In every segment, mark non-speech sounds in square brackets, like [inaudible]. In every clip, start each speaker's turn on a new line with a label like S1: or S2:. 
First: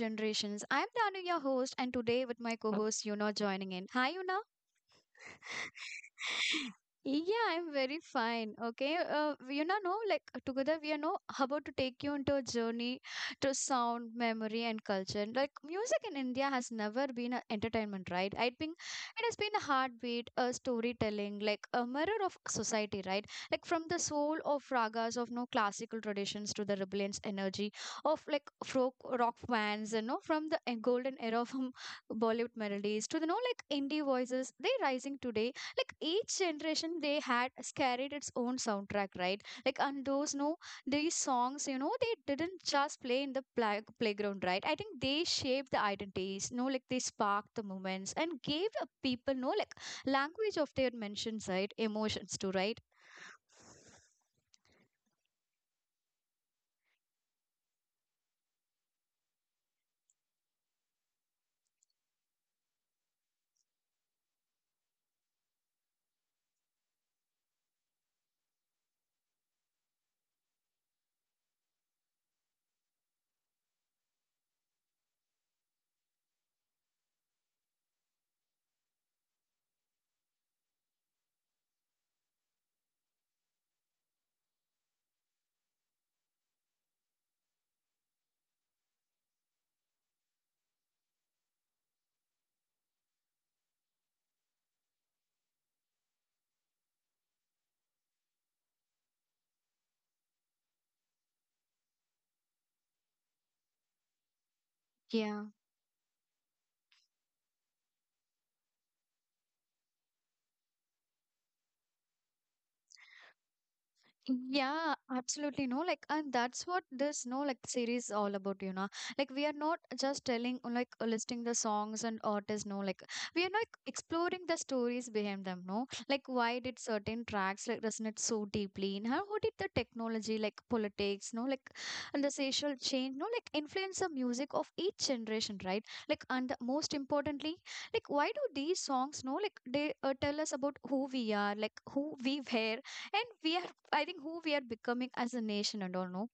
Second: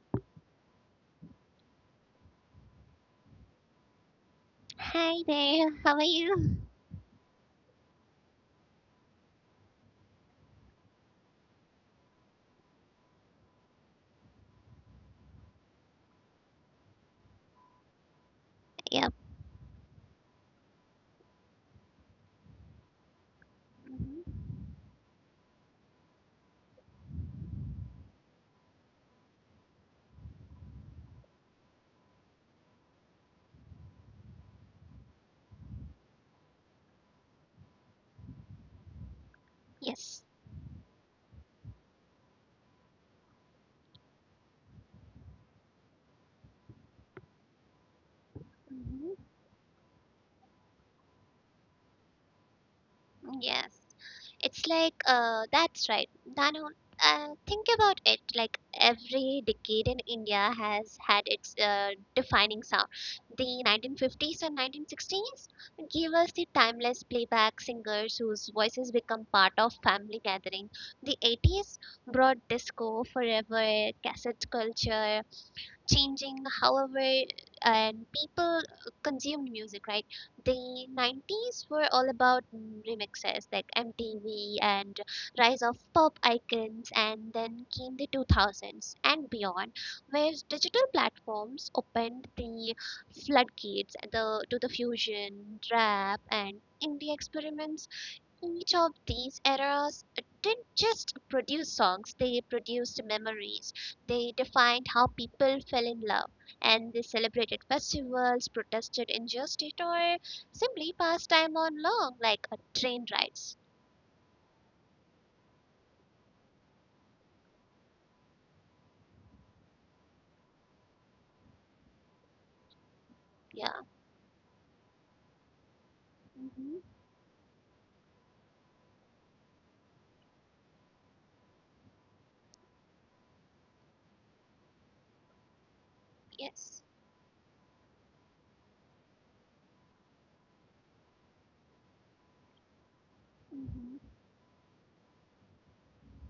S1: Generations. I'm Danu, your host, and today with my co-host Yuna joining in. Hi Yuna.
S2: Hi there, how are you?
S1: Yeah, I'm very fine. Okay. No, like together we are no about to take you into a journey to sound, memory, and culture. Like music in India has never been an entertainment, right? I think
S2: Yep.
S1: it has been a heartbeat, a storytelling, like a mirror of society, right? Like from the soul
S2: hmm
S1: of ragas of no classical traditions to the rebellious energy of like folk rock bands, and no, from the golden era of [laughs] Bollywood melodies to the no like indie voices, they rising today. Like each generation they had carried its own soundtrack, right? Like and
S2: Yes.
S1: those no these songs, they didn't just play in the playground, right? I think they shaped the identities, no, like they sparked the moments and gave a
S2: hmm
S1: people, no, like language of their mentions, right? Emotions too, right?
S2: Yes. It's like, that's right. Danu, think about it. Like every decade in India has had its defining sound. The 1950s and 1960s gave us the timeless playback singers whose voices become part of family gathering. The 80s brought disco, forever, cassette culture, changing however and people consumed music, right? The 90s were all about remixes like MTV and rise of pop icons, and then came the 2000s and beyond, where digital platforms opened the floodgates, the, to the fusion rap and indie experiments. Each of these eras didn't just produce songs, they produced memories. They defined how
S1: Yeah.
S2: people fell in love, and they celebrated festivals, protested injustice, or simply passed time on long, like a train rides.
S1: Yeah, absolutely no. Like, and that's what this no like series all about. Like, we are not just telling like listing the songs and artists, no. Like, we are like
S2: Yeah.
S1: exploring the stories behind them, no. Like, why did
S2: hmm
S1: certain tracks like resonate so deeply? And how did the technology, like politics, no, like and the social change, no, like influence the music of each generation, right? Like, and the,
S2: Yes.
S1: most importantly, like why do these songs, no, like they tell us about who we are, like who we were, and we are
S2: hmm
S1: I think who we are becoming as a nation and all no.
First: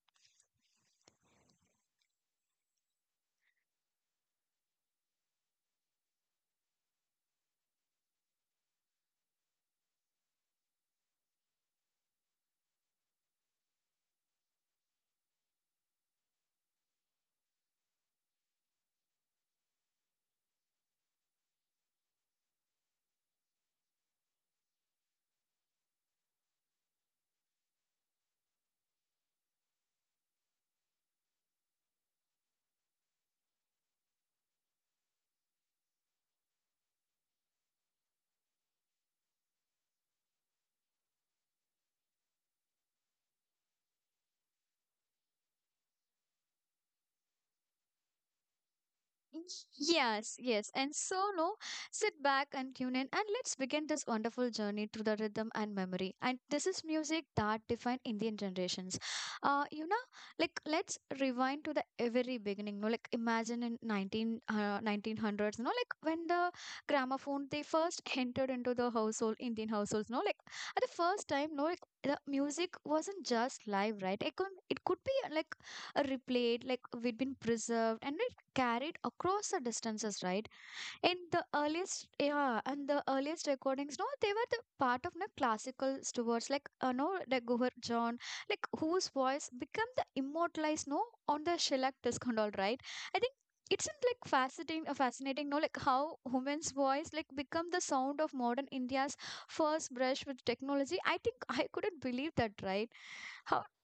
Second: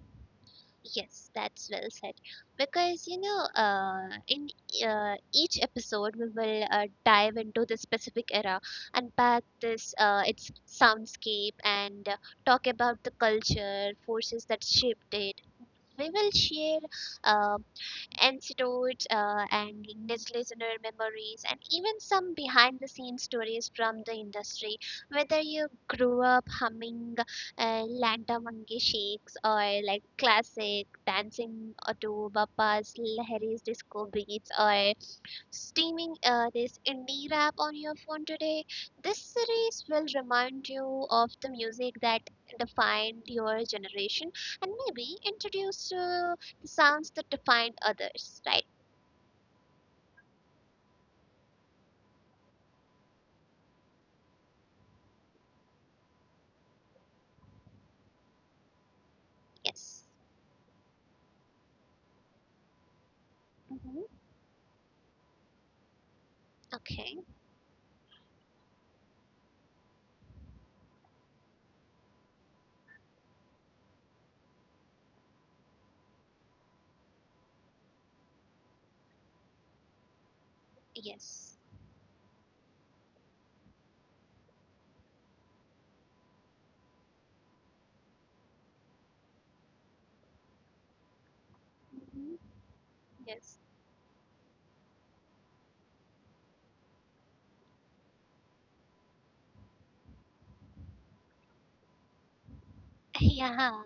S2: Yes, that's well said. Because you know, in each episode, we will dive into the specific era, unpack this its soundscape, and talk about the culture forces that shaped it. We will share uh, anecdotes and niche listener memories, and even some behind the scenes stories from the industry. Whether you grew up humming Lanta Monkey Shakes or like classic dancing to Bapa's Lahiri's disco beats or steaming this indie rap on your phone today. This series will remind you of the music that defined your generation and maybe introduce the sounds that defined others, right?
S1: Yes, yes. And so, no, sit back and tune in and let's begin this wonderful journey through the rhythm and memory. And this is music that defined Indian generations. Uh, you know,
S2: Yes.
S1: like let's rewind to the very beginning. No, like imagine in
S2: hmm
S1: 1900s, no, like when the
S2: Okay.
S1: gramophone they first entered into the household, Indian households, no, like at the first time, no, like the music wasn't just live, right? It could be like replayed, like we'd been preserved and carried across the distances, right? In the
S2: Yes.
S1: earliest, yeah, and the earliest recordings, no, they were the part of the classical stewards, like, no, like Guhar John, like whose voice became the immortalized, no, on the shellac disc and
S2: hmm
S1: all, right? I think
S2: Yes.
S1: it's in, like fascinating, no, like how women's voice like become the sound of modern India's first brush with technology. I think I couldn't believe that, right?
S2: [laughs]
S1: How?
S2: Yeah.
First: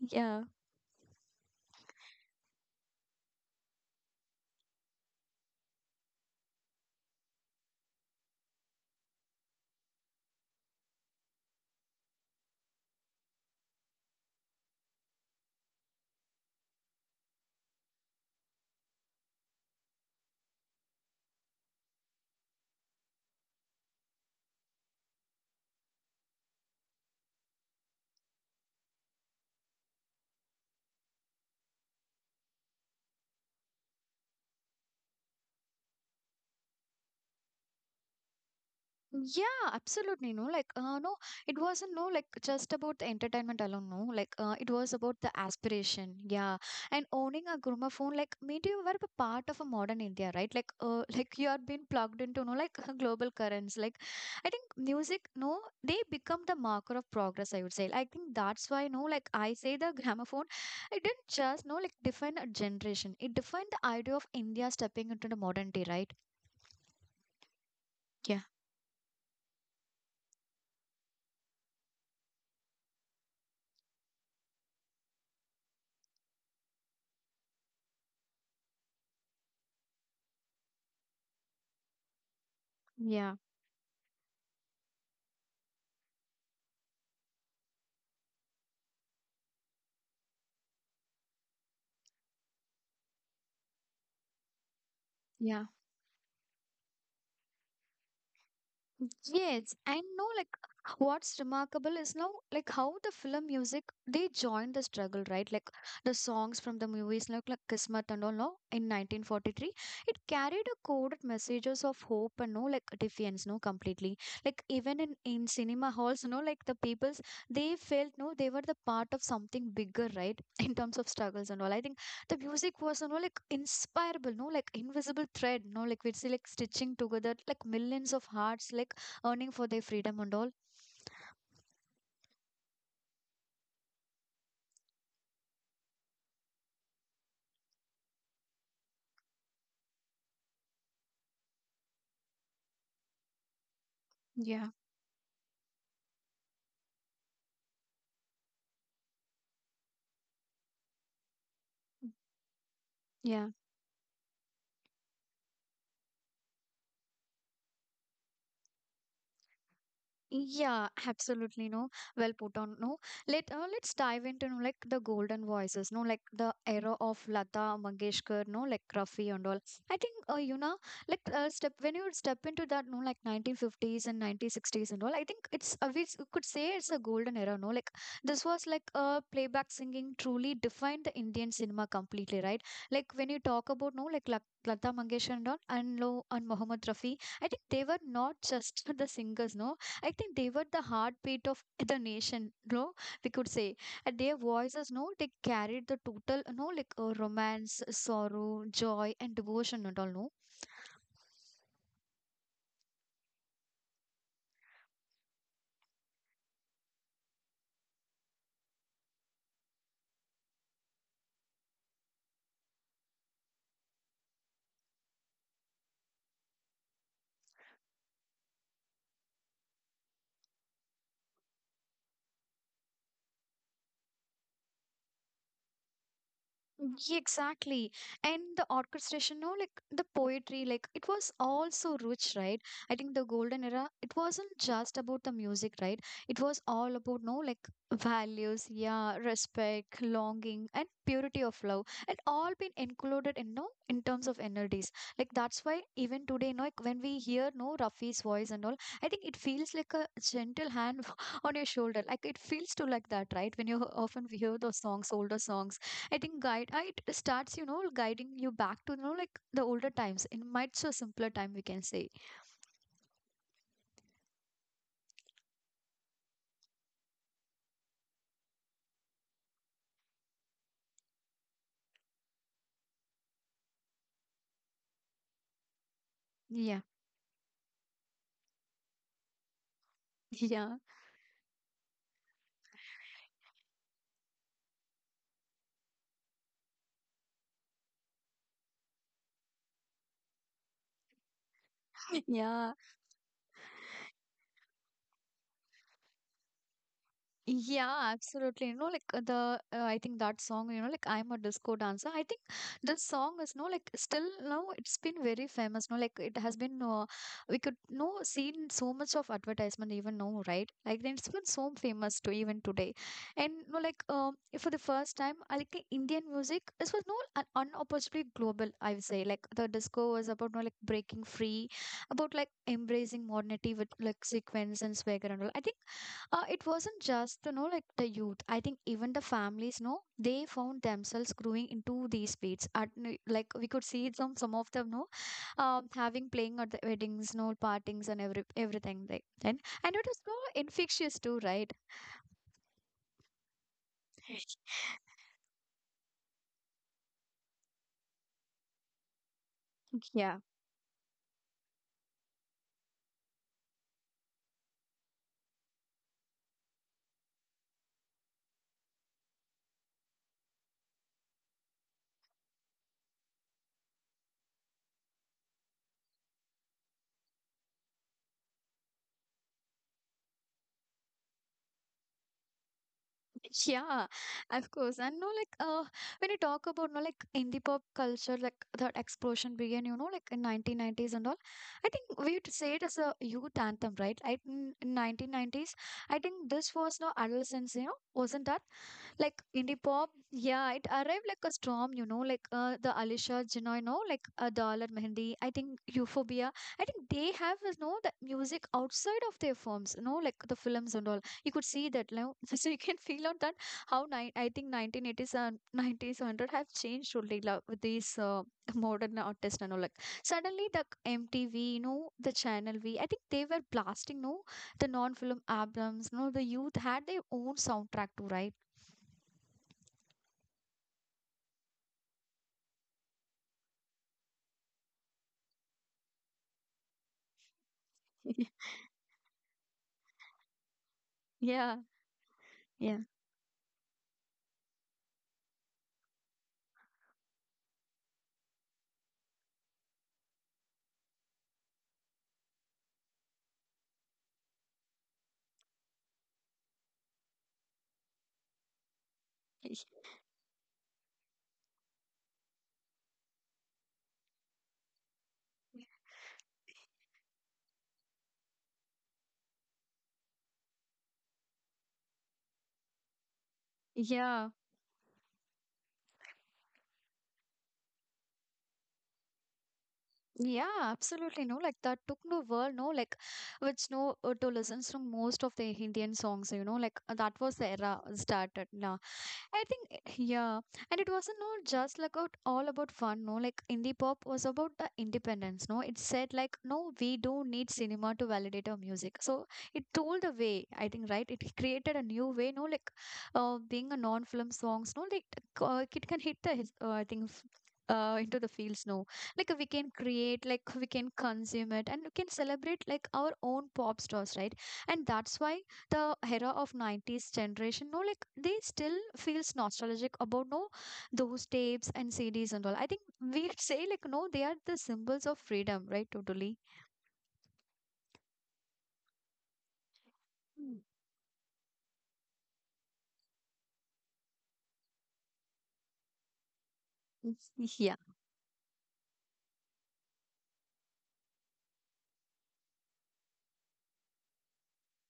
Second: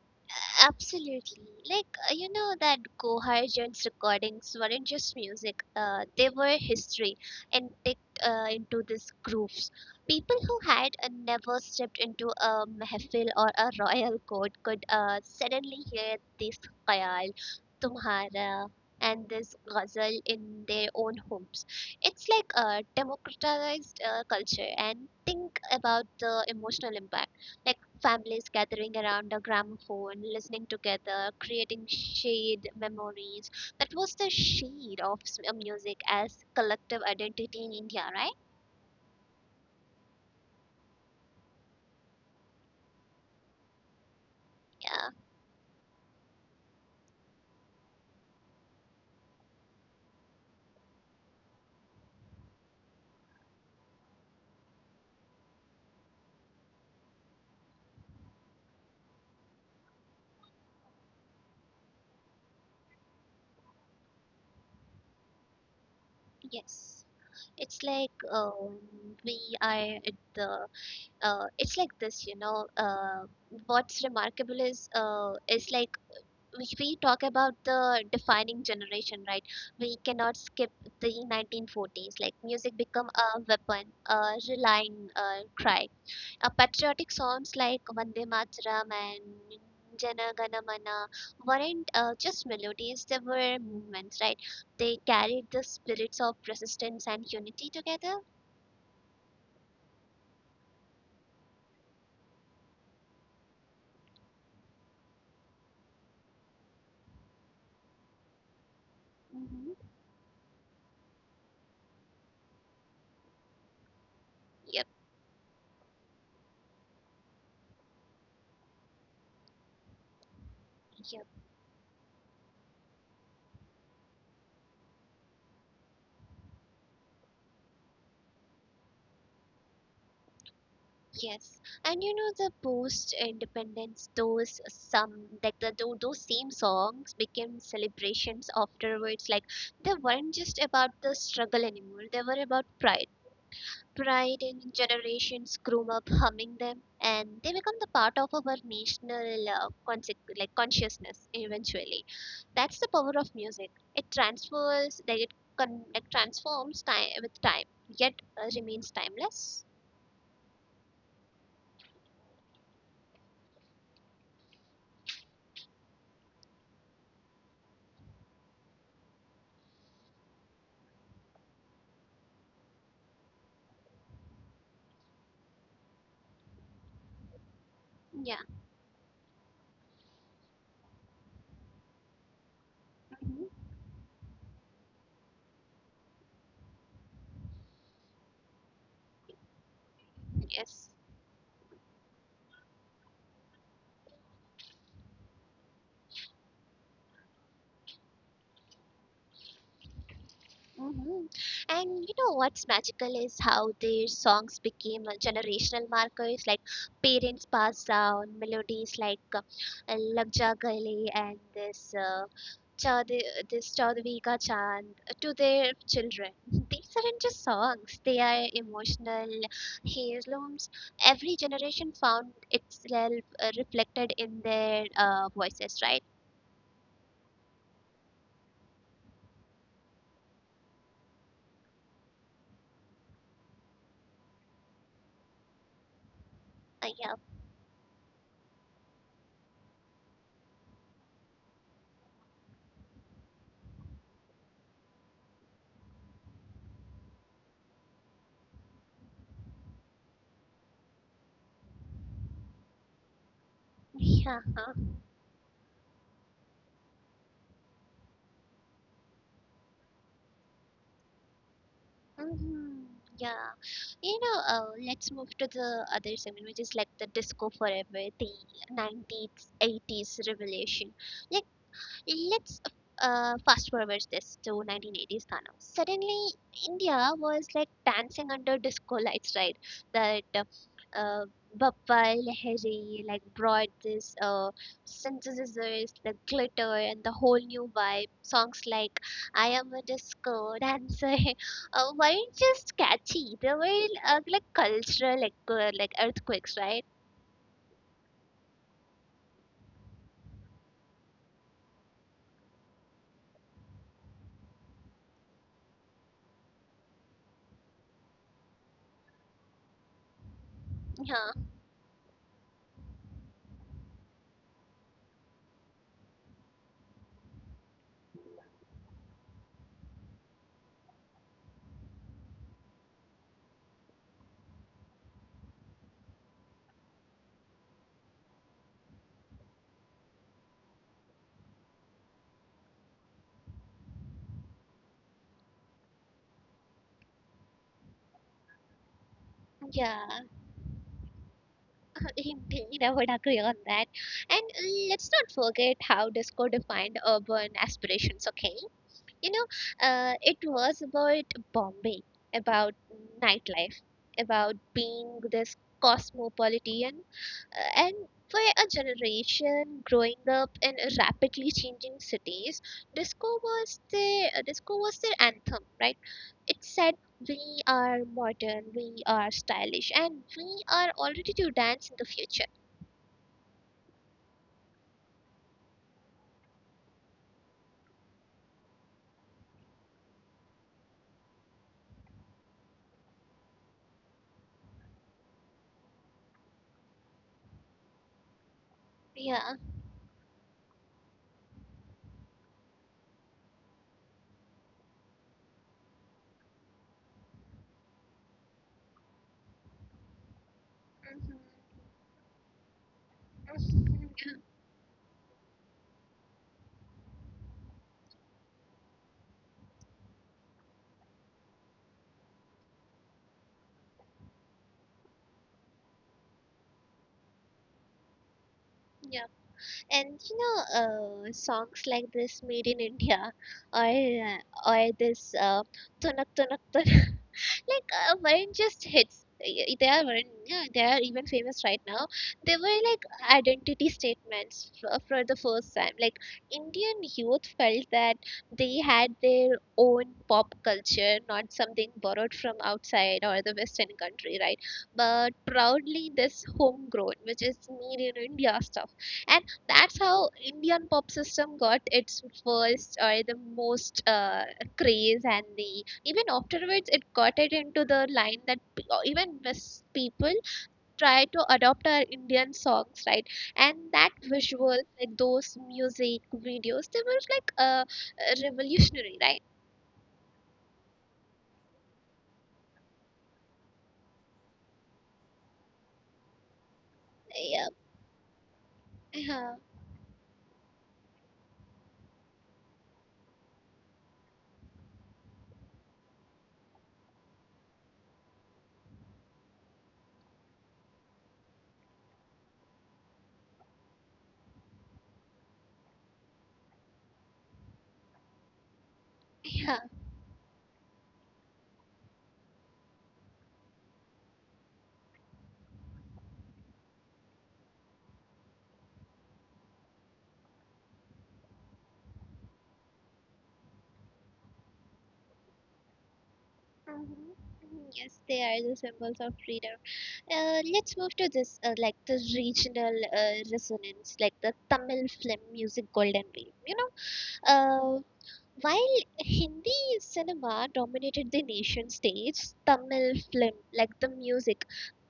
S1: Yeah.
S2: Absolutely. Like, you know, that Goharjan's recordings weren't just music, they were history and ticked into these grooves. People who had never stepped into a mehfil or a royal court could suddenly hear this khayal, tumhara, and this ghazal in their own homes. It's like a democratized culture, and think about the emotional impact. Like, families gathering around a gramophone, listening together, creating shared memories. That was the shade of music as collective identity in India, right?
S1: Yeah, absolutely. No, like, no, it wasn't, no, like, just about the entertainment alone. No, like, it was
S2: Yeah,
S1: about the aspiration. Yeah. And owning a gramophone, like, mean you were a part of a modern India, right? Like, [laughs] like you are being plugged into, no, like, [laughs] global currents. Like, I think music, no, they become the marker of progress, I would say. I think that's why, no, like, I say the gramophone, it didn't just, no, like, define a generation. It defined the idea of India stepping into the modernity, right?
S2: yes. It's like
S1: Yeah.
S2: we are at the. It's like this, you know. What's remarkable is like we talk about the defining generation, right? We cannot skip the 1940s. Like music become
S1: Yeah.
S2: a weapon, a relying cry. Patriotic songs like Vande Mataram and Jana Gana Mana weren't just melodies; they were movements, right? They carried the
S1: Yeah.
S2: spirits of resistance and unity together.
S1: Yes, and no, like what's remarkable is now like how the film music they joined the struggle, right? Like the songs from the movies, like Kismet and all, no, in 1943,
S2: hmm
S1: it carried a coded messages of hope and no, like defiance, no, completely. Like
S2: Yep.
S1: even in cinema halls, like the peoples they felt no, they were the part of something bigger, right? [laughs] In terms of
S2: Yep.
S1: struggles and all. I think the music was, like inspirable, no, like invisible thread, no, like we'd see like stitching together like millions of hearts, like earning for their freedom and all.
S2: Yes, and you know the post-independence, those some like those same songs became celebrations afterwards. Like they weren't just about the struggle anymore; they were about pride. Pride
S1: Yeah.
S2: in generations grew up humming them, and they become the part of our national like consciousness. Eventually, that's the power of
S1: Yeah.
S2: music. It transfers, like like transforms time with time, yet remains timeless.
S1: Yeah, absolutely. No, well put on. No, let's dive into no, like the golden voices. No, like the era of Lata Mangeshkar. No, like Rafi and all. I think like step when you step into that. No, like 1950s and 1960s and all. I think it's we could say it's a golden era. No, like
S2: Yeah.
S1: this was like playback singing truly defined the Indian cinema completely. Right, like when you
S2: hmm
S1: talk about no, like Lata Mangeshkar and all, and Lo and Mohammed Rafi. I think they were not just [laughs] the singers, no I think they were the
S2: Yes.
S1: heartbeat of the nation, no? We could say. And their voices, no, they carried the total, no, like romance, sorrow, joy, and devotion and all, no?
S2: Mhm. And you know what's magical is how their songs became generational markers, like parents passed down melodies like Lag Ja Gale and this Chaud this Chaudhary Ka Chand to their children. [laughs] These aren't just songs; they are emotional heirlooms. Every generation found itself reflected in their voices, right?
S1: Yeah, exactly. And the orchestration, no, like the poetry, like it was all so rich, right? I think the golden era, it wasn't just about the music, right? It was all
S2: Yeah,
S1: about, no, like values, yeah, respect, longing, and purity of love, and all been included in, no, in terms of energies. Like that's why even today, no, like when we hear, no, Rafi's voice and all, I think it feels like a gentle hand [laughs] on your shoulder. Like it feels to like that, right? When you
S2: [laughs]
S1: often
S2: yeah.
S1: hear
S2: Huh?
S1: those songs, older songs I think it starts, guiding you back to like the older times. In might so simpler time we can say.
S2: Mhm. Yeah, you know, let's move to the other segment, which is like the disco forever, the 90s, 80s revelation. Like, let's fast forward this to 1980s Thana. Suddenly,
S1: Yeah.
S2: India was like dancing under disco lights, right? That
S1: [laughs] Yeah.
S2: uh, Bappa, Lahiri, like brought this synthesizers, the glitter, and the whole new vibe. Songs like I Am a Disco Dancer [laughs]
S1: [laughs]
S2: weren't
S1: Yeah.
S2: just catchy, they were like cultural like earthquakes, right?
S1: Yeah, absolutely. Like the I think that song, like I'm a disco dancer. I think the song is no like still now it's been very famous. No, like it has been we could no seen so much of advertisement even now, right? Like then it's
S2: Yeah,
S1: been so famous to even today. And no, like for the first time, I like Indian music. This was no an unopposably global. I would say like the disco was about no like breaking free, about like embracing modernity with like sequence and swagger and all. I think it wasn't just like the youth. I think even the families, no, they found themselves growing into these plates. At like we could see some of them, no, having playing at the weddings, no partings and every everything. Like and it was
S2: yeah.
S1: so infectious too, right?
S2: [laughs] Indeed, I would agree on that. And
S1: [laughs]
S2: let's not forget how disco defined urban aspirations, okay? You know,
S1: Yeah.
S2: it was about Bombay, about nightlife, about being this cosmopolitan, and for a generation growing up in rapidly changing cities, disco was their anthem, right? It said, "We are modern, we are stylish, and we are all ready to dance in the future."
S1: [laughs] Yeah, of course. And no, like when you talk about no, like indie pop culture, like that explosion began, like in 1990s and all. I think we'd say it as a youth anthem, right? I in 1990s, I think this was no adolescence, wasn't that? Like
S2: Yeah.
S1: indie pop, yeah, it arrived like a storm, like the Alisha Jinoy, like Dollar Mehendi. I think Euphorbia. I think they have, that music outside of their forms, like the films and all.
S2: hmm
S1: You could see that, [laughs] so you can feel out that how
S2: hmm
S1: I think 1980s and 90s, 100 have changed totally like, with these modern artists and all. Like suddenly the MTV, the Channel V. I think they were blasting, no, the non-film albums. No, the youth had their own soundtrack too, right?
S2: Yeah. And you know, songs like this made in India [laughs] or uh, or this Tunak Tunak Tunak [laughs] like weren't
S1: [laughs]
S2: just hits. They are weren't, yeah, they are even famous
S1: Yeah.
S2: right now. They were
S1: Yeah.
S2: like identity statements for the first time. Like Indian youth felt that they had their own pop culture, not something borrowed from outside or the Western country, right? But proudly this homegrown, which is made in India stuff, and
S1: Y-
S2: that's how Indian pop system got its first or the most craze, and the even afterwards it got it into the line that even West people try to adopt our Indian songs, right? And that
S1: Yeah.
S2: visual, like those music videos, they were like revolutionary, right?
S1: Yeah, absolutely. No, like that took no world, no, like which no to listen to most of the Indian songs, like that was
S2: yeah
S1: the era started. Now
S2: yeah
S1: I think, yeah. And it wasn't no, just like out, all about fun, no? Like, indie pop was about the independence, no? It said, like, no, we don't need cinema to validate our music. So it told the way, I think, right? It created a new way, no? Like, being a non film songs, no? Like, it can hit the, I think, into the fields, no? Like, we
S2: yeah.
S1: can create, like, we can consume it, and we can celebrate, like, our own pop stars, right? And that's why the era of 90s generation no like they still feels nostalgic about no those tapes and CDs and all I think we say like no they are the symbols of freedom right totally.
S2: Mhm. Mhm. Yes, they are the symbols of freedom.
S1: Mm,
S2: Let's move to this, like the regional resonance, like the Tamil film music golden wave. You know,
S1: mm. Yeah,
S2: uh, while Hindi cinema dominated the nation stage, Tamil film, like the music,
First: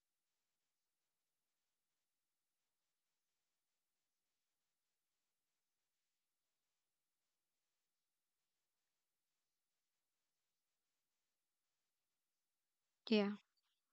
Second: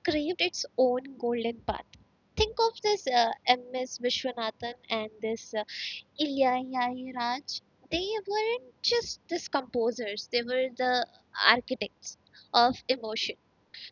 S2: craved its own golden path. Think of this M.S. Vishwanathan and this Ilya Yayaraj, they weren't just these composers, they were the architects of
S1: yeah.
S2: emotion.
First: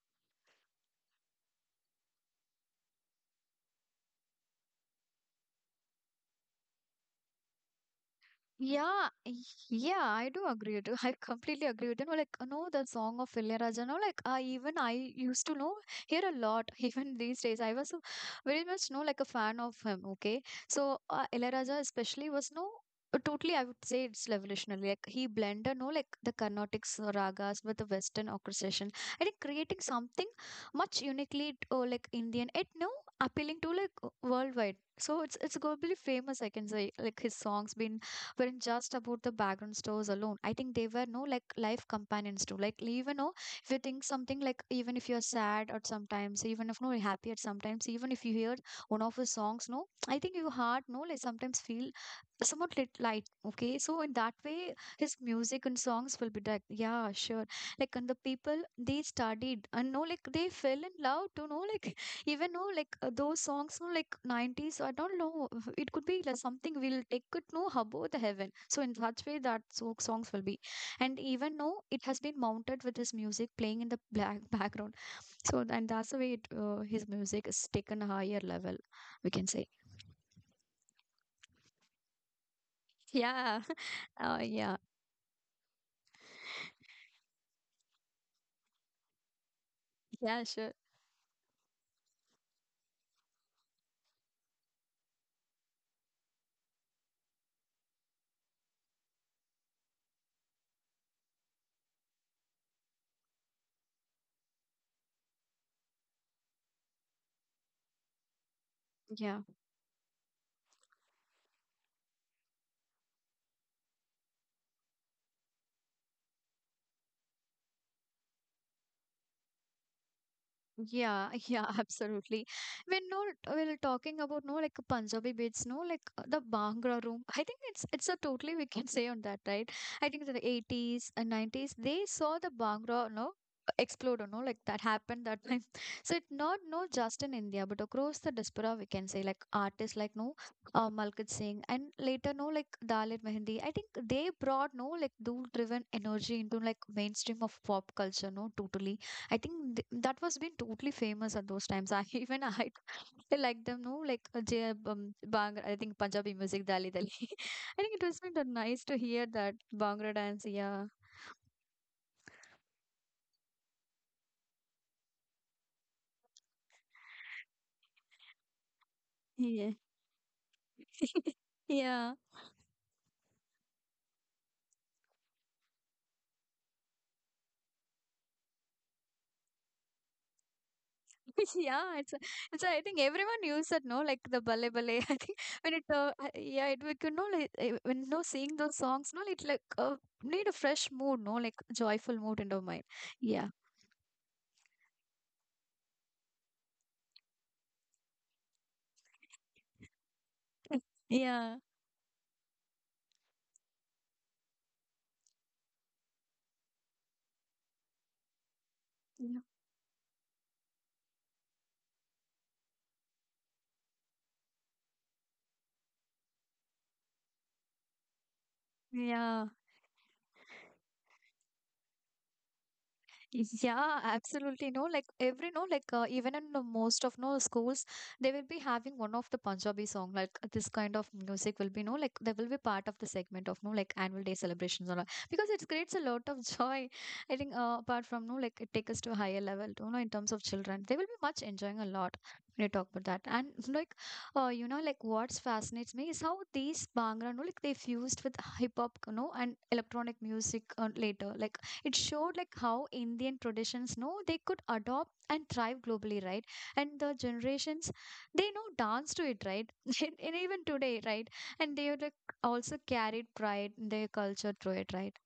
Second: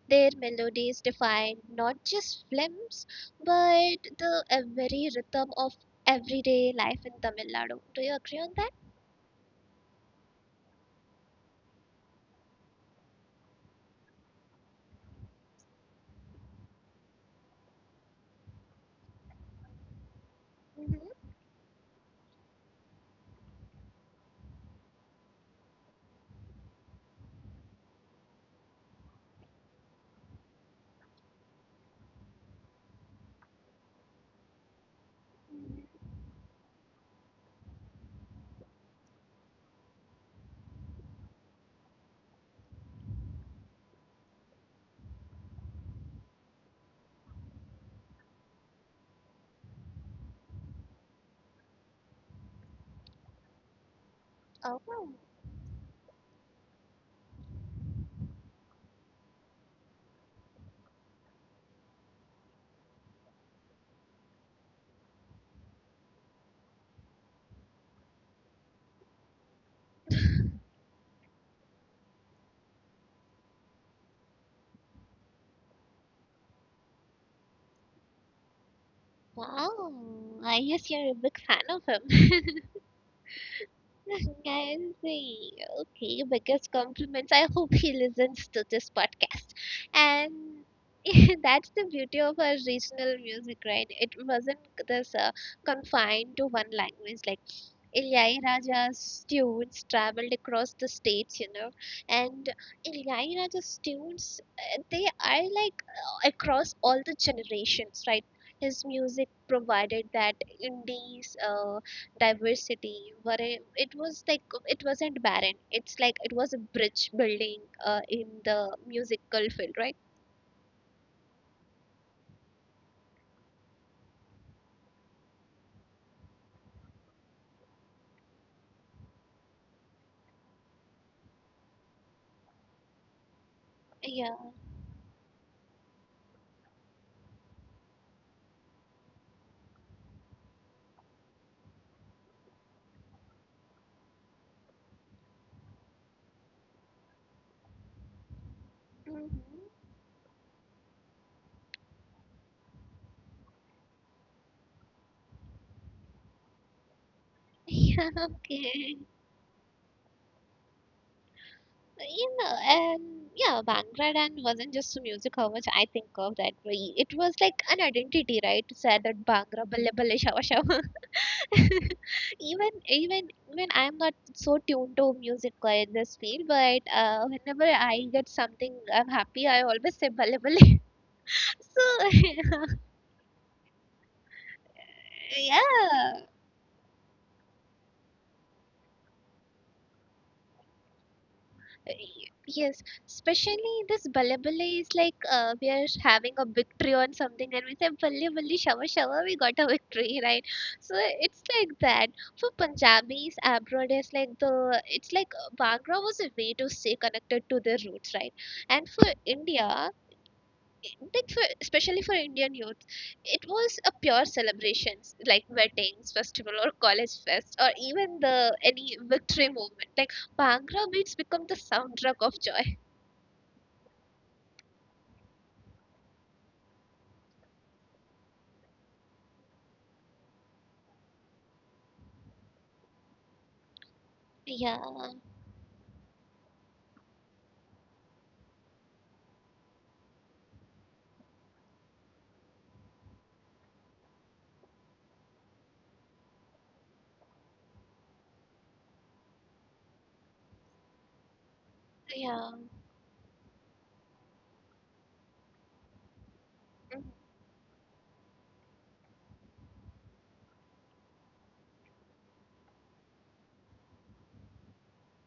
S2: Their melodies defined not just films, but the very rhythm of everyday life in Tamil Nadu. Do you agree on that?
S1: Yeah, yeah, I do agree with you. I completely agree with you. No, like, no, the song of Ilayaraja. No, like, I even I used to know hear a lot. [laughs] Even these days, I was so very much no like a fan of him. Okay, so
S2: hmm
S1: Ilayaraja especially was no totally. I would say it's revolutionary. Like he blended no like the Carnatic ragas with the Western orchestration. I think creating something much uniquely like Indian. It no appealing to like worldwide. So it's globally famous. I can say like his songs been weren't just about the background stores alone. I think they were no like life companions too. Like even though if you think something like even if you're sad at sometimes, even if no you're happy at sometimes, even if you hear one of his songs, no, I think your heart no like sometimes feel somewhat lit light. Okay. So in that way
S2: Oh,
S1: his music and songs will be like, yeah, sure. Like and the people they studied and no like they fell in love to know like even know like those songs no like 90s I don't know [laughs] it could be like something will take it no above the heaven so in such way that so songs will be and even though it has been mounted with his music playing in the black [laughs] background so and that's the way it, his music is taken a higher level we can say.
S2: wow. I guess you're a big fan of him. [laughs]
S1: Yeah. [laughs]
S2: [laughs]
S1: Yeah,
S2: I see. Okay, biggest compliments. I hope he listens to this podcast. And
S1: yeah, sure,
S2: [laughs] that's the beauty of our regional music, right? It wasn't this confined to one language. Like Ilaiyaraaja's students traveled across the states, you know, and Ilaiyaraaja's tunes, they are like across all the generations, right? His music
S1: yeah.
S2: provided that Indies diversity, where it was like it wasn't barren. It's like it was a bridge building in the musical field, right?
S1: Yeah, [laughs] yeah, absolutely. When no, we're talking about no, like Punjabi beats, no, like the Bhangra room. I think it's a totally we can [laughs] say on that, right? I think the 80s and 90s they saw the Bhangra, no, explode, or no, like
S2: Yeah.
S1: that happened that time. [laughs] So it's not no just in India, but across the diaspora we can say like artists like no, Malkit Singh and later no like Dalit Mehendi. I think they brought no like dual driven energy into like mainstream of pop culture, no, totally. I
S2: Mhm.
S1: think th
S2: [laughs]
S1: that was been totally famous at those times. I [laughs] even I like them, no, like J Bhangra, I think Punjabi music, Dali Dali. [laughs] I think it was
S2: Yeah.
S1: been nice to
S2: Okay.
S1: hear that Bhangra dance. Yeah,
S2: You and yeah, Bhangra dance wasn't just a music, how much I think of that way. It was like an identity, right? To say that Bhangra,
S1: yeah,
S2: balle balle, shawa shawa. [laughs]
S1: yeah,
S2: Even even even I'm not so tuned to music or in this field, but whenever I get something I'm happy, I always say balle balle.
S1: [laughs]
S2: [laughs]
S1: yeah.
S2: So [laughs]
S1: I think everyone used it, no, like the bale bale. [laughs] I think when it,
S2: yeah,
S1: yeah, it we could know like when no singing those songs, no, it like need a fresh mood, no, like joyful
S2: Y-
S1: mood into
S2: yes,
S1: mind. Yeah,
S2: especially this balle balle is like we are having a victory on something, and we say balle balle shawa shawa, we got a victory [laughs] right? So it's
S1: yeah,
S2: like that. For Punjabis abroad is like the, it's like Bhangra was a way to stay connected to their roots, right? And for
S1: yeah.
S2: India, like for especially for Indian youth, it was a pure celebrations like weddings, festival or college fest or even the any victory
S1: Yeah.
S2: movement. Like Bhangra beats become the soundtrack of joy.
S1: Yeah, absolutely. No, like every no, like even in the most of no schools, they will be having one of the Punjabi song. Like this kind of music will be no, like they will be part of the segment of no, like annual day
S2: Yeah,
S1: celebrations or because it creates a lot of [laughs] joy. I think apart from no, like it takes us to a higher level. You know, in terms of children, they will be much enjoying a lot when you talk about that. And like, you know, like what's fascinates me is how these Bhangra, no, like they fused with hip hop, you know, and electronic music later, like it showed
S2: yeah.
S1: like how Indian traditions know they could adopt and thrive globally, right? And
S2: Mhm.
S1: the generations they know dance to it, right? [laughs] And even today, right? And they like also carried pride in their culture through it, right?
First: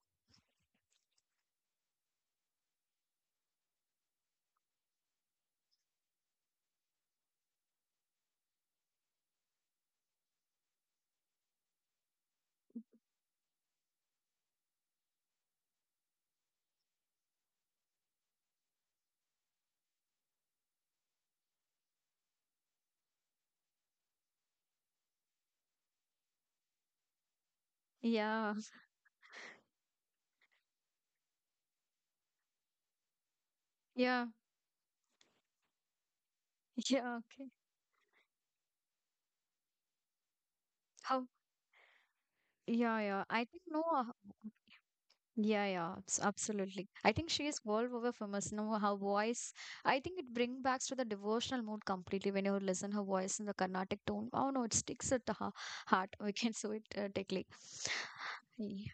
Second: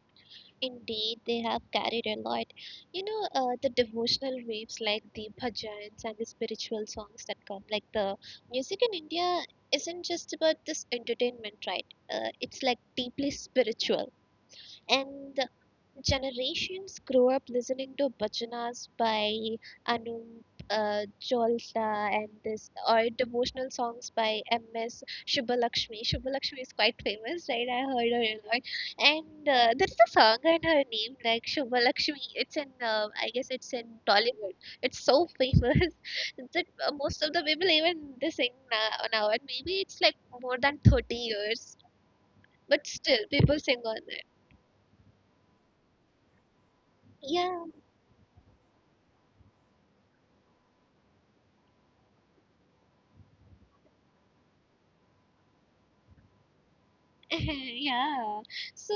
S2: Indeed, they have carried a lot. You know, the devotional waves like the bhajans and the spiritual songs that come. Like the music in India isn't just about this entertainment, right? It's like deeply spiritual. And generations grow up listening to bhajanas by Anup Jolta and this, or devotional songs by M.S. Shubhalakshmi. Shubhalakshmi is quite famous, right? I heard her a
S1: Yeah.
S2: lot. And there is a song in her name, like Shubhalakshmi. It's in, I guess it's in
S1: Yeah.
S2: Tollywood. It's so famous [laughs] that
S1: [laughs] Yeah.
S2: most of the
S1: Okay.
S2: people even they sing now, now, and maybe it's like more than 30
S1: How?
S2: years, but
S1: Yeah,
S2: still
S1: yeah, I
S2: people
S1: think
S2: sing
S1: no
S2: on it.
S1: yeah, yeah, absolutely. I think she
S2: Yeah.
S1: is world over famous. You know, her voice, I think it brings back to the devotional mood completely when you listen her voice in the Carnatic tone. Oh no, it sticks at the heart. We can [laughs] so it
S2: [laughs]
S1: directly.
S2: Yeah. So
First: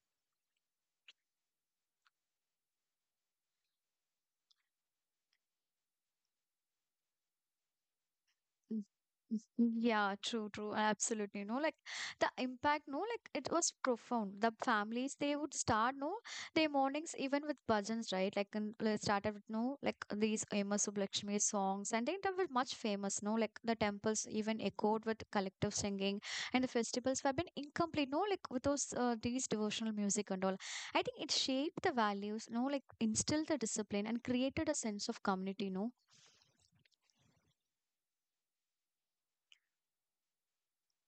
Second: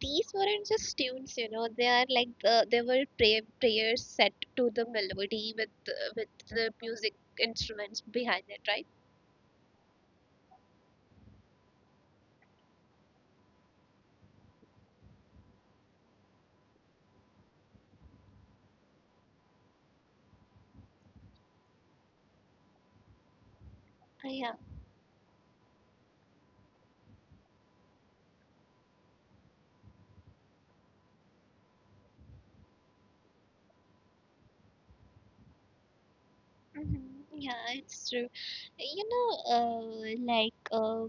S2: these weren't just tunes, you know. They are like they were prayers set to the melody with the music instruments behind it,
S1: Mm,
S2: right?
S1: mm. Yeah, true, true. Absolutely. No, like the impact, no, like it was profound. The families, they would start, no, their mornings even with bhajans, right? Like, and they started with, no, like these Emma Subbulakshmi songs, and they were much famous, no, like the temples
S2: Yeah.
S1: even echoed with collective singing, and the festivals have been incomplete, no, like with those, these devotional music and all. I think it shaped the values, no, like instilled the discipline and created a sense of community, no.
S2: hmm Yeah, it's true. You know, uh, like uh,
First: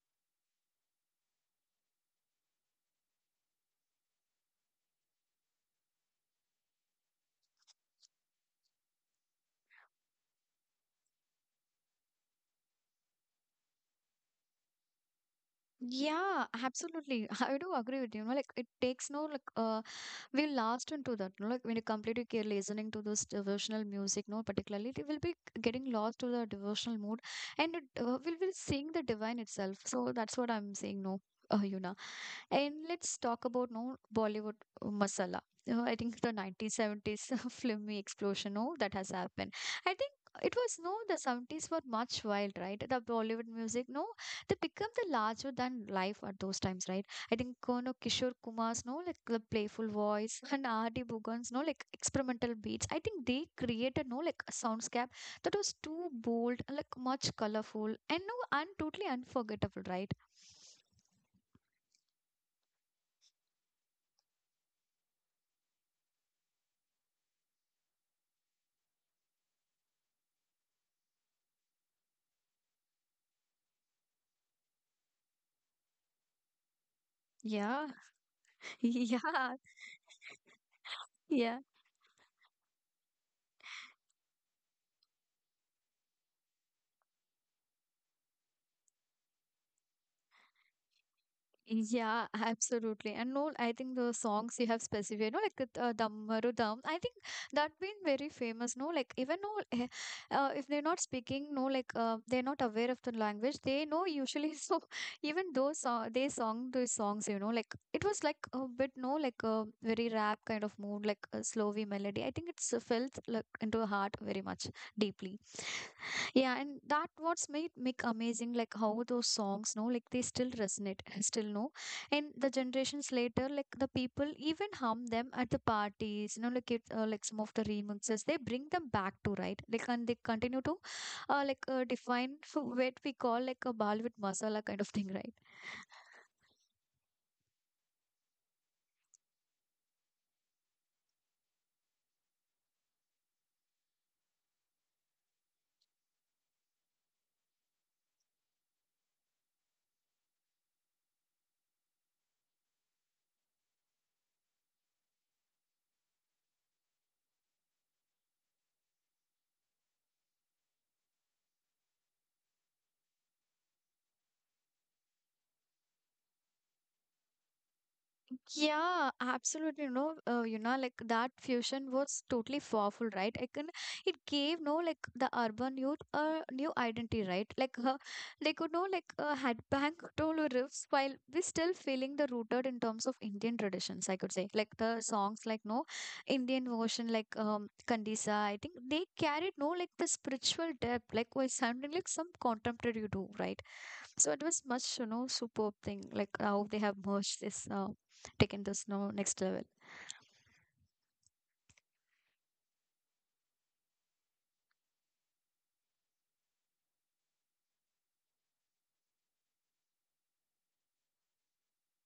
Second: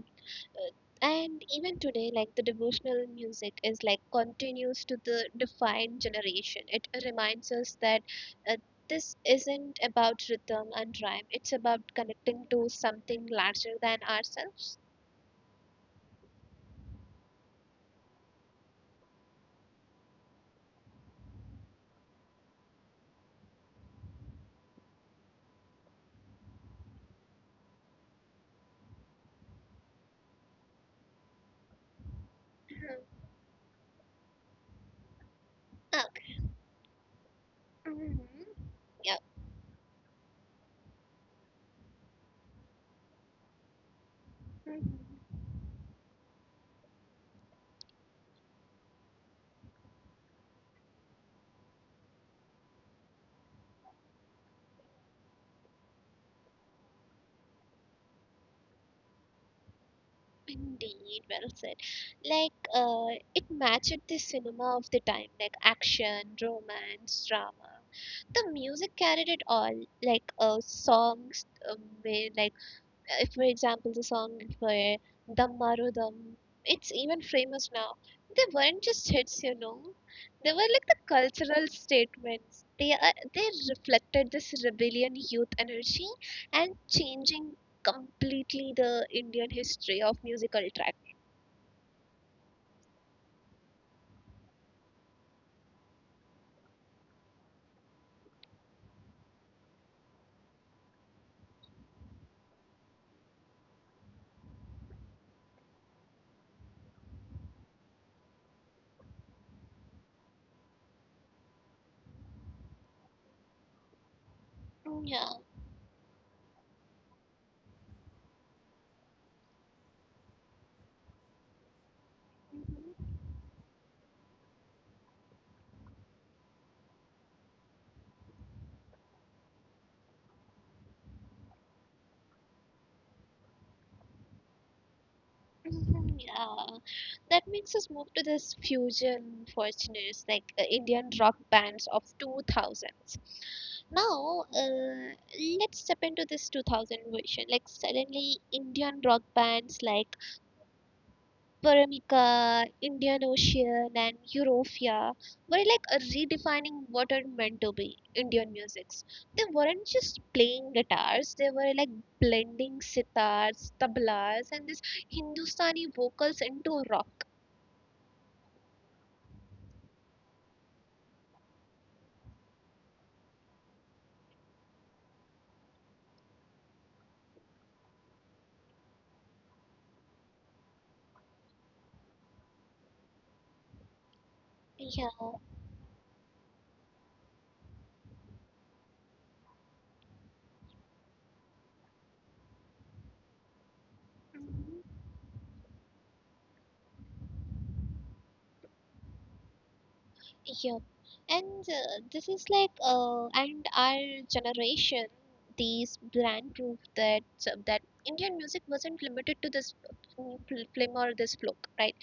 S2: Uh, and even today like the devotional music is like continues to the defined generation, it reminds us that uh, this isn't about rhythm and rhyme, it's about connecting to something larger than ourselves.
S1: Yeah, absolutely. [laughs] I do agree with you. You know, like it takes no like we last into that. You know, like when you completely care listening to those devotional music, no, particularly they will be getting lost to the devotional mood, and it will seeing the divine itself. So that's what I'm saying. No, [laughs] Yuna. And
S2: Mhm.
S1: let's talk about no Bollywood masala. I think the
S2: Okay.
S1: 1970s [laughs] filmy
S2: Mhm.
S1: explosion, no, that has
S2: Yeah.
S1: happened. I think it was no the 70s were much wild, right? The Bollywood music, no, they become
S2: Mhm.
S1: the larger than life at those times, right? I think Kono Kishore Kumar's, no, like the playful voice [laughs] and R.D. Bhugan's, no, like experimental beats. I think they created, no, like a soundscape that was too bold, like much colorful and no, and totally unforgettable, right?
S2: Indeed, well said. Like, it matched the cinema of the time, like action, romance, drama. The music carried it all, like songs, with, like if, for example, the song by Dam Maro Dam, it's even famous
S1: Yeah,
S2: now. They weren't
S1: [laughs]
S2: just hits,
S1: yeah,
S2: you know. They were like the
S1: yeah.
S2: cultural statements. They reflected this rebellion youth energy and changing completely the Indian history of musical track.
S1: Yeah, [laughs] absolutely. And no, I think the songs you have specified, no, like the Damaru Dam, I think that been very famous. No, like even no, if they're not speaking, no, like they're not aware of the language, they know usually. [laughs] So even those song, they song those songs, you know, like it was like a bit no, like a very rap kind of mood, like a slowy melody. I think it's felt like into the heart very much
S2: Mm, yeah.
S1: deeply. Yeah, and that what's made Mick amazing, like how those songs, no, like they still resonate, [laughs] still no, and the generations
S2: Mhm.
S1: later, like the people even hum them at the parties, you know, like it, like some of the remixes, they bring them back to right, like and they continue to, like define [laughs] for what we call like a Bollywood masala kind of thing, right?
S2: Mhm, yeah, that makes us move to this fusion fortunes like Indian rock bands of 2000s. Now, let's step into this 2000 version. Like suddenly, Indian rock bands like Paramika, Indian Ocean, and Europia were like a redefining what are meant to be Indian musics. They weren't just playing guitars; they were like blending sitars, tablas, and this Hindustani vocals into rock.
S1: Yeah, absolutely. No, you know, like that fusion was totally powerful, right? It gave no like the urban youth a new identity, right? Like they could know like had bank toll or riffs while we still feeling the rooted in terms of Indian traditions. I could say like the
S2: Yeah.
S1: songs like no Indian version like Kandisa. I think they carried no like the spiritual depth, like was sounding like some contemporary do, right? So it was
S2: Mhm.
S1: much, you know, superb thing, like how they have merged this, taken this, no, next level.
S2: Yup. And This is like, and our generation, these bland proof that that Indian music wasn't limited to this film or this folk, right?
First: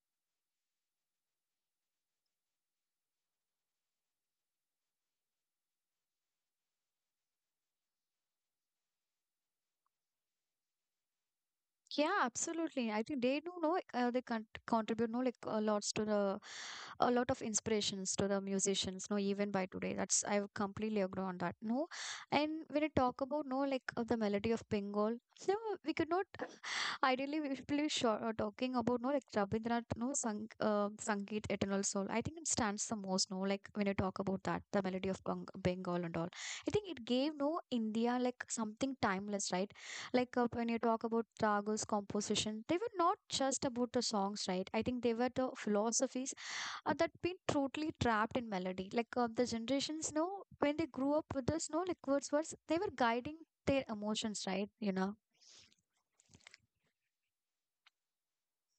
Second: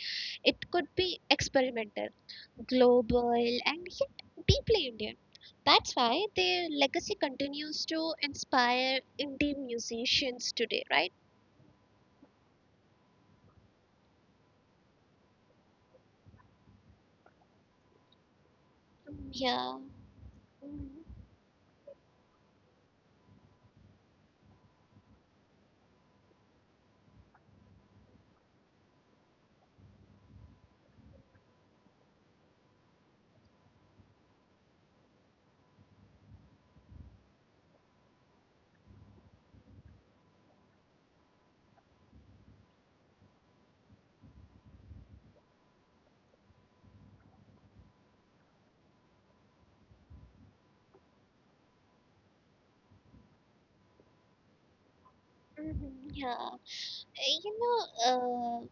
S2: It could be experimental, global, and yet deeply Indian. That's why their legacy continues to inspire indie musicians today, right?
S1: Yeah, absolutely. I think they do know like, they contribute no like a lots to the a lot of inspirations to the musicians. No,
S2: Mm,
S1: even by
S2: yeah.
S1: today, that's I would
S2: Mm,
S1: completely agree on that. No, and when I talk about no like the melody of Bengal, no, we could not ideally, if we sure are talking about no like Rabindranath, no sang, Sangeet, Eternal Soul. I think it stands the most. No, like when you talk about that, the melody of Bengal and all. I think it gave no India like something timeless, right? Like when you talk about Ragu's composition, they were not just about the songs, right? I think they were the philosophies that been totally trapped in melody. Like the generations, no, when they grew up with us, no, like Wordsworth, they were guiding their emotions, right? You know.
S2: mhm, yeah. You know, Uh.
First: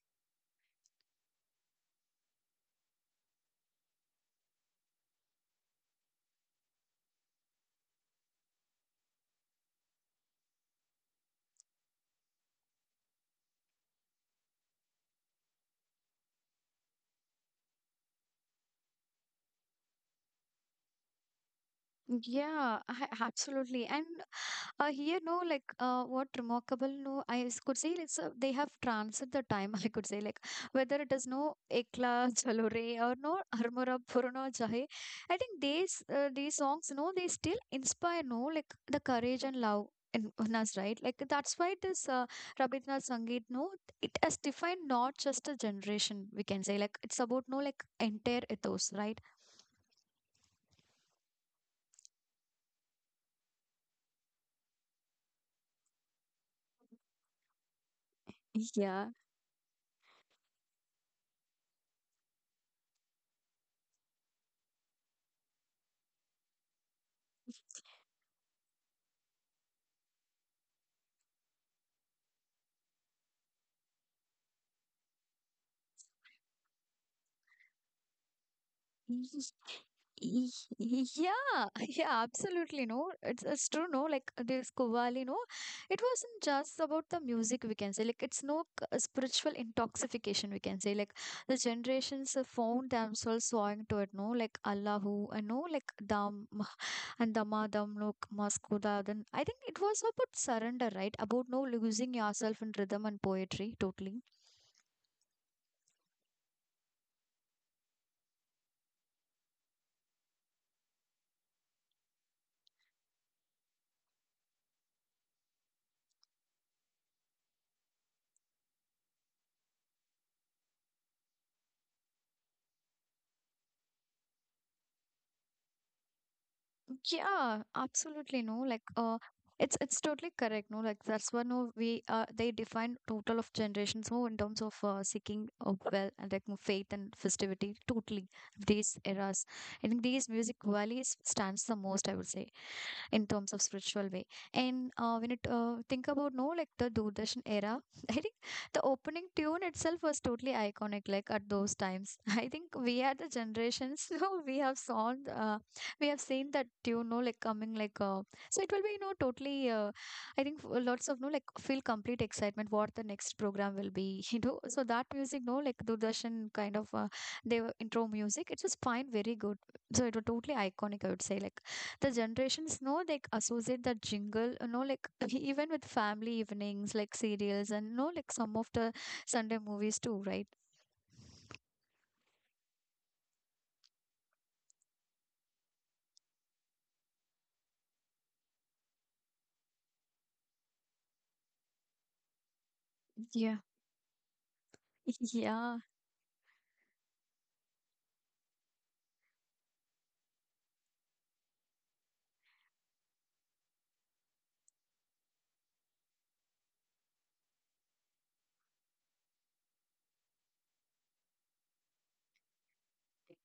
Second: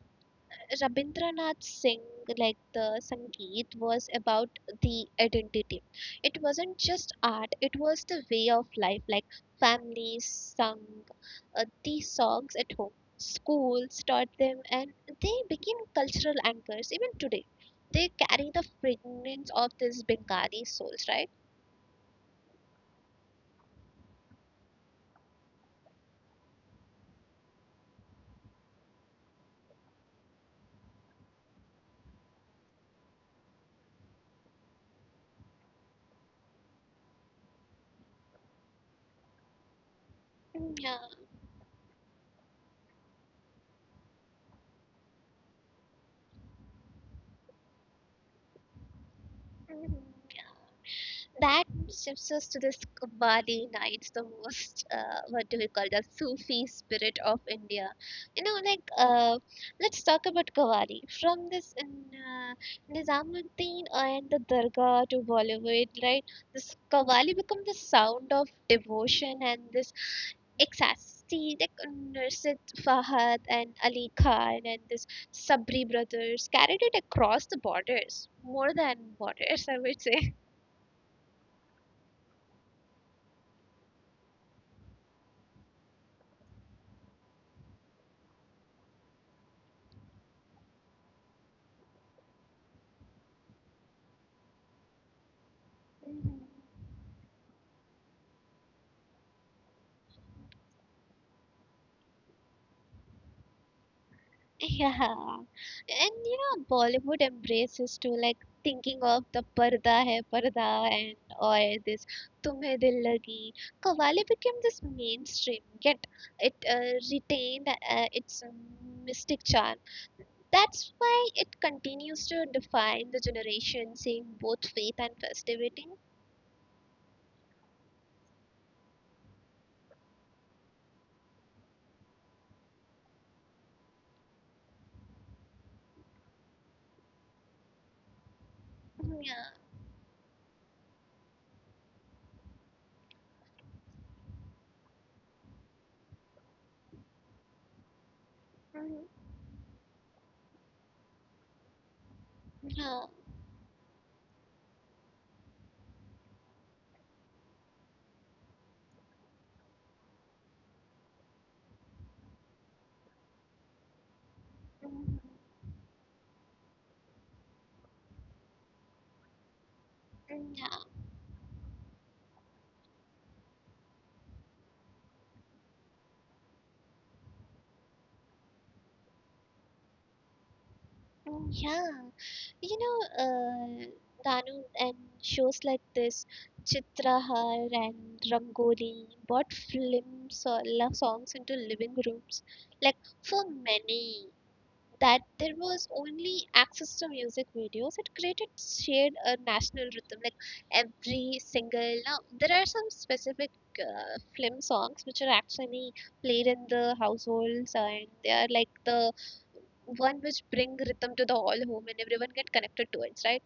S2: Rabindranath Singh, like the Sangeet, was about the identity. It wasn't just art, it was the way of life, like families sung these songs at home, schools taught them, and they became cultural anchors even today. They carry the fragrance of this Bengali souls, right?
S1: Yeah, absolutely. And here, no, like what remarkable, no, I could say like they have transcended the time. [laughs] I could say like whether it is no Ekla Chalore or no Armora Purana Jahe, I think these songs, no, they still inspire, no, like the courage and love. In us,
S2: Mm, yeah.
S1: right? Like that's why this Rabindranath Sangeet, no, it has defined not just a generation. We can say like it's about no like entire ethos, right?
S2: Mhm. That shifts us to this Kumbani nights, the most, what do we call the Sufi spirit of India. You know, like,
S1: Yeah.
S2: let's talk about Kawadi. From this Nizamuddin and the Dargah to Bollywood, right? This Kawali become the sound of devotion and this exactly, like Nursit Fahad and Ali Khan and this Sabri brothers carried it across the borders, more than
S1: [laughs]
S2: borders, I would say.
S1: Y- Yeah, [laughs] yeah, absolutely. No, it's true. No, like this Qawwali, no, it wasn't just about the music, we can say. Like, it's no spiritual intoxication, we can say. Like, the generations have found themselves sawing to it, no, like Allahu, and no, like Dham [sighs]
S2: [laughs]
S1: and Dhamadam, no, Maskuda. Then I think it was about surrender, right? About no losing yourself in rhythm and poetry, totally.
S2: Yeah. And you know, Bollywood embraces to like thinking of the Parda Hai Parda and or this Tumhe Dil Lagi. Kawali became this mainstream, yet it retained its mystic charm. That's why it continues to define the generation, seeing both faith and festivity.
S1: Yeah, absolutely. No, like it's totally correct. No, like that's one of we they define total of generations. No, in terms of seeking of well and like more faith and festivity. Totally these
S2: Mm, yeah.
S1: eras. I think these music values stands the most. I would say in terms of spiritual way. And when it think about no like the Doordarshan era, [laughs] I think the
S2: Mhm.
S1: opening tune itself was totally iconic. Like at those times, [laughs] I think
S2: Yeah.
S1: we are the generations [laughs] who we have song. We have seen that you know like coming like so it will be you know totally I think lots of no like feel complete excitement what the next program will be [laughs] you know so that
S2: Mhm.
S1: music no like Doordarshan kind of they intro music, it was fine, very good. So it was totally
S2: Yeah.
S1: iconic, I would say. Like the generations, no, like associate that jingle, you know, like [laughs] even with family evenings, like serials and, no, like some of the sunday movies too, right?
S2: Mm, yeah. You know, Danu and shows like this, Chitrahar and Rangoli brought films or love songs into living rooms. Like for
S1: Yeah,
S2: many that
S1: [laughs]
S2: there
S1: yeah.
S2: was only access to music videos, it created shared a national rhythm. Like every single now there are some specific film songs which are actually played in the households, and they are like the one which bring rhythm to the whole home and everyone get connected to it, right?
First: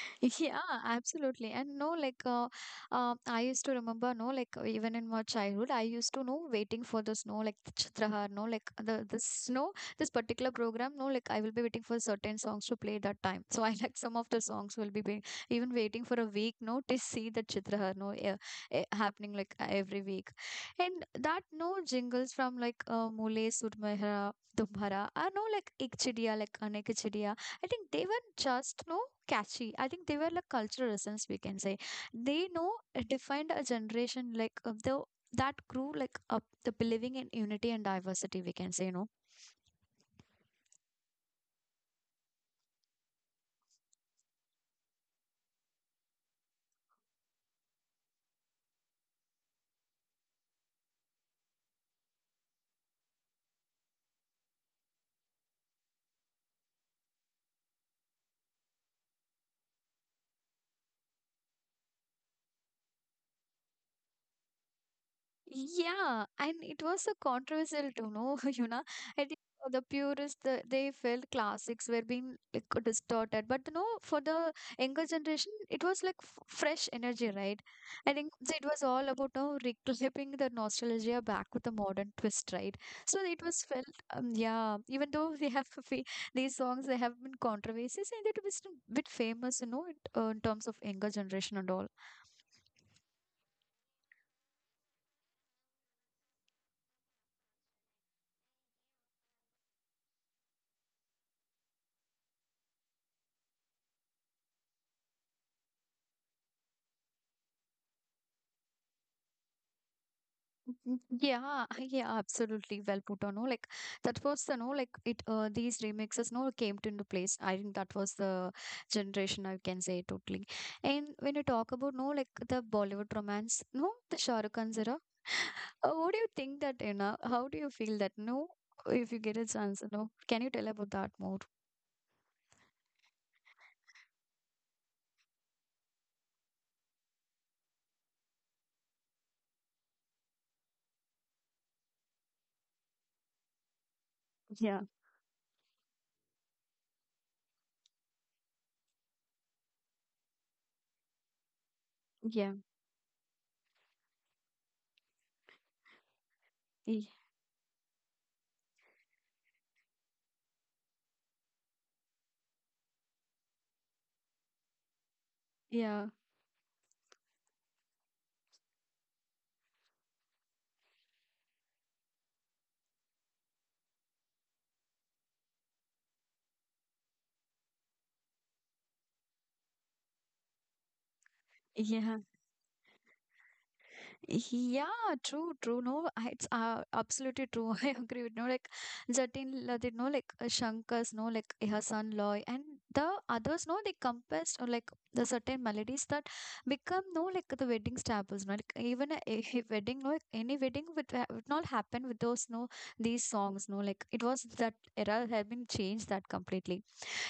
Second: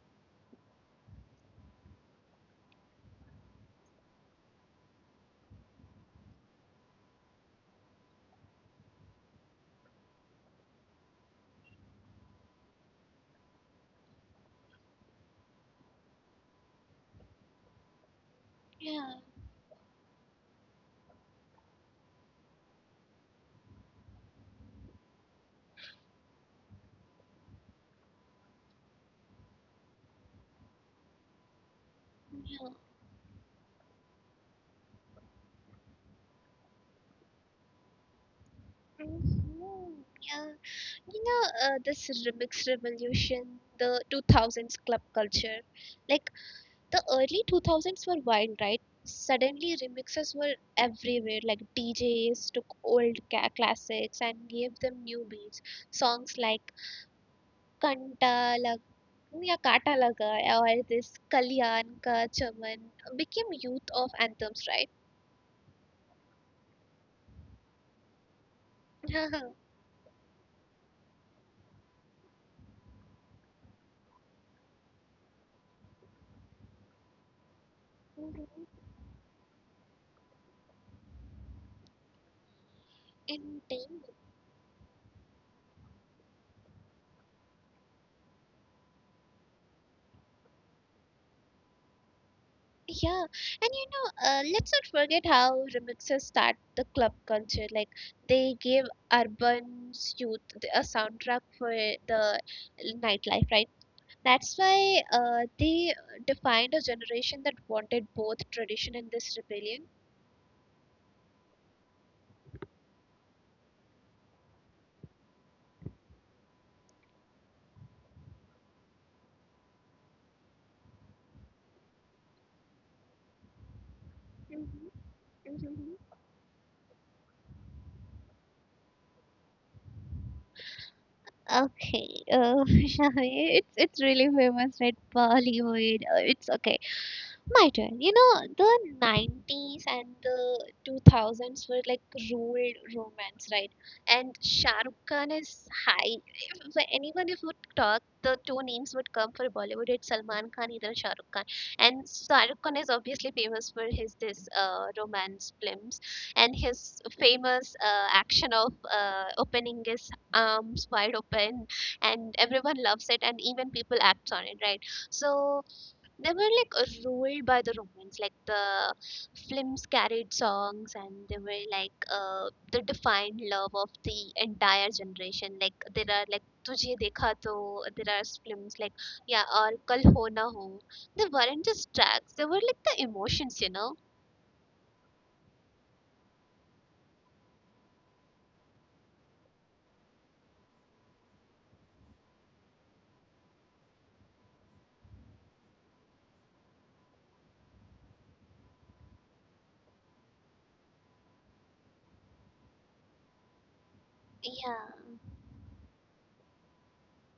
S1: [laughs] Yeah, absolutely. And no, like I used to remember, no, like even in my childhood, I used to know waiting for the snow, like the Chitrahar, no, like the snow, this particular program, no, like I will be waiting for certain songs to play that time. So [laughs] I like some of the songs will be, even waiting for a week, no, to see the Chitrahar, no, yeah,
S2: Yeah,
S1: happening like every week, and that no jingles from like Mule Sudmehra. Tumhara, I no, like ik chidiya, like anek I think they were just no catchy. I think they were like cultural essence, we can say. They
S2: yeah.
S1: know defined a generation like the that grew like up the believing in unity and diversity, we can say, you know.
S2: Hmm, yeah. You know, this remix revolution, the 2000s club culture. Like the early 2000s were wild, right? Suddenly, remixes were everywhere. Like DJs took old classics and gave them new beats. Songs like Kanta Lag या Kata Laga or this Kalyan Ka Chaman became youth of anthems, right?
S1: Yeah, and it was a controversial to know, [laughs] you know. I think for
S2: [laughs]
S1: the purists, they felt classics were being like distorted, but you know, for the younger generation, it was like f fresh energy, right? I think
S2: Mhm.
S1: so it was all about now reclaiming the nostalgia back with a modern twist, right? So it
S2: In
S1: was felt,
S2: time,
S1: yeah. Even though they have [laughs] these songs, they have been controversies, and it was a bit famous, you know, in terms of younger generation and all.
S2: yeah, and you know, let's not forget how remixes start the club culture. Like they gave urban's youth a soundtrack for the nightlife, right? That's why they defined a generation that wanted both tradition and this rebellion.
S1: Mhm. Yeah, [laughs] yeah, absolutely. Well put on. No, like that was the no, like it. These remixes no came to into place. I think that was the generation, I can say, totally. And when you talk about no, like the Bollywood romance, no, the Shah Rukh Khan's
S2: Mhm,
S1: era. [sighs] [laughs] What
S2: mhm.
S1: do you think that you know? How do you feel that? No, if you get a chance, no, can you tell about that more?
S2: Okay, [laughs] Shami, it's really famous, right? Bollywood. It's okay. My turn. You know, the 90s and the 2000s were like ruled romance, right? And Shah
S1: Yeah,
S2: Rukh Khan is high. If anyone if would talk, the two names would come for Bollywood. It's Salman Khan, either Shah Rukh Khan. And Shah
S1: yeah,
S2: Rukh Khan is obviously famous for his this romance films and his
S1: y-
S2: famous action of opening his arms wide open, and everyone loves it, and even people act on it, right? So
S1: yeah,
S2: they were like ruled by the Romans, like the films carried songs, and they were like the defined love of the entire generation. Like there are like Tujhe Dekha To, there are films like yeah or Kal Ho Na Ho. They weren't just
S1: yeah.
S2: tracks; they were like the emotions, you know.
S1: Yeah, true, true. No, it's absolutely true. [laughs] I agree with no, like Jatin, they know like Shankar's, no, like her son Loy, and the others, no, they compassed or like the certain melodies that become no, like the wedding staples, no, like even a, a wedding, no, like, any wedding would, would not happen with those, no, these songs, no, like it was that
S2: Yeah.
S1: era had been changed that completely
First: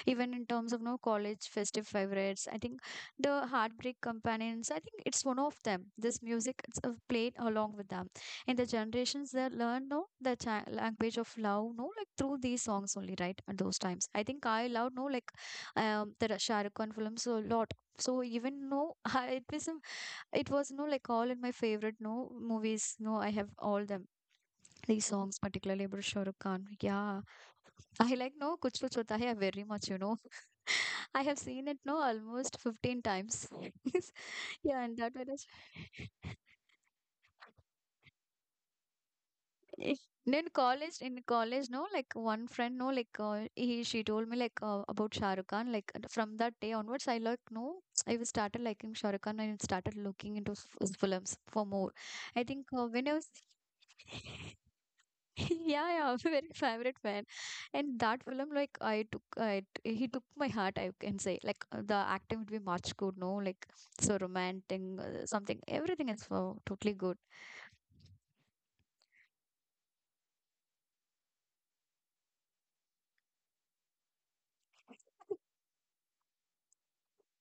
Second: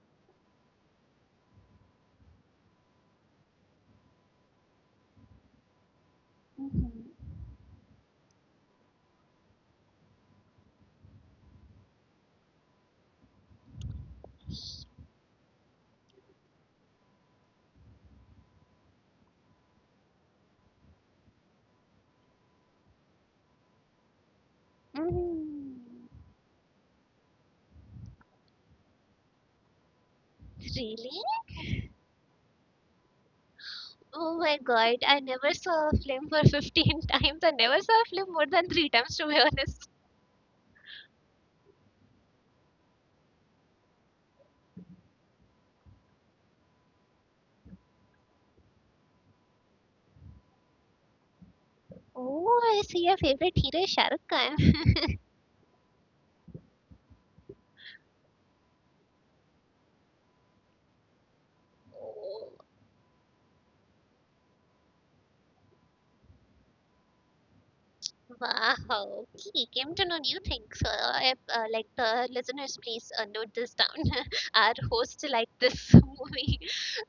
S1: even in terms of no college festive favorites. I think the heartbreak companions, I think it's one of them, this music. It's
S2: Hmm.
S1: played along with them, and the generations that learn no the language of love, no, like through these songs only, right? At those times, I think I love no like the Shah Rukh Khan films a lot. So even no [laughs] it was no like all in my favorite no movies, no, I have all them, these songs,
S2: Mm.
S1: particularly about Shahrukh Khan. Yeah, I like no Kuch Kuch Hota Hai very much, you know. [laughs]
S2: Really?
S1: I have seen it no almost 15 times. [laughs]
S2: Oh my
S1: Yeah, and
S2: god,
S1: that
S2: I
S1: was
S2: never saw a film for [laughs] 15 times. I never saw a film more than three times, to be honest.
S1: Eh, నేను college in college no like one friend no like ఈ she told [laughs] like like about Shahrukh Khan like from that day onwards I like no I will started liking Shahrukh Khan I started looking in to films for more I think
S2: Oh, I see
S1: when I
S2: your
S1: was
S2: favorite hero is Shah Rukh
S1: [laughs]
S2: Khan. [laughs]
S1: [laughs] yeah, yeah, [laughs] very favorite fan. And that film, like, I took, he took my heart, I can say. Like, the acting would be much good, no? Like, so romantic, something, everything is so totally good.
S2: Oh, wow. Okay, came to know new things. So, like the listeners, please note this down. [laughs] Our host like this [laughs] movie.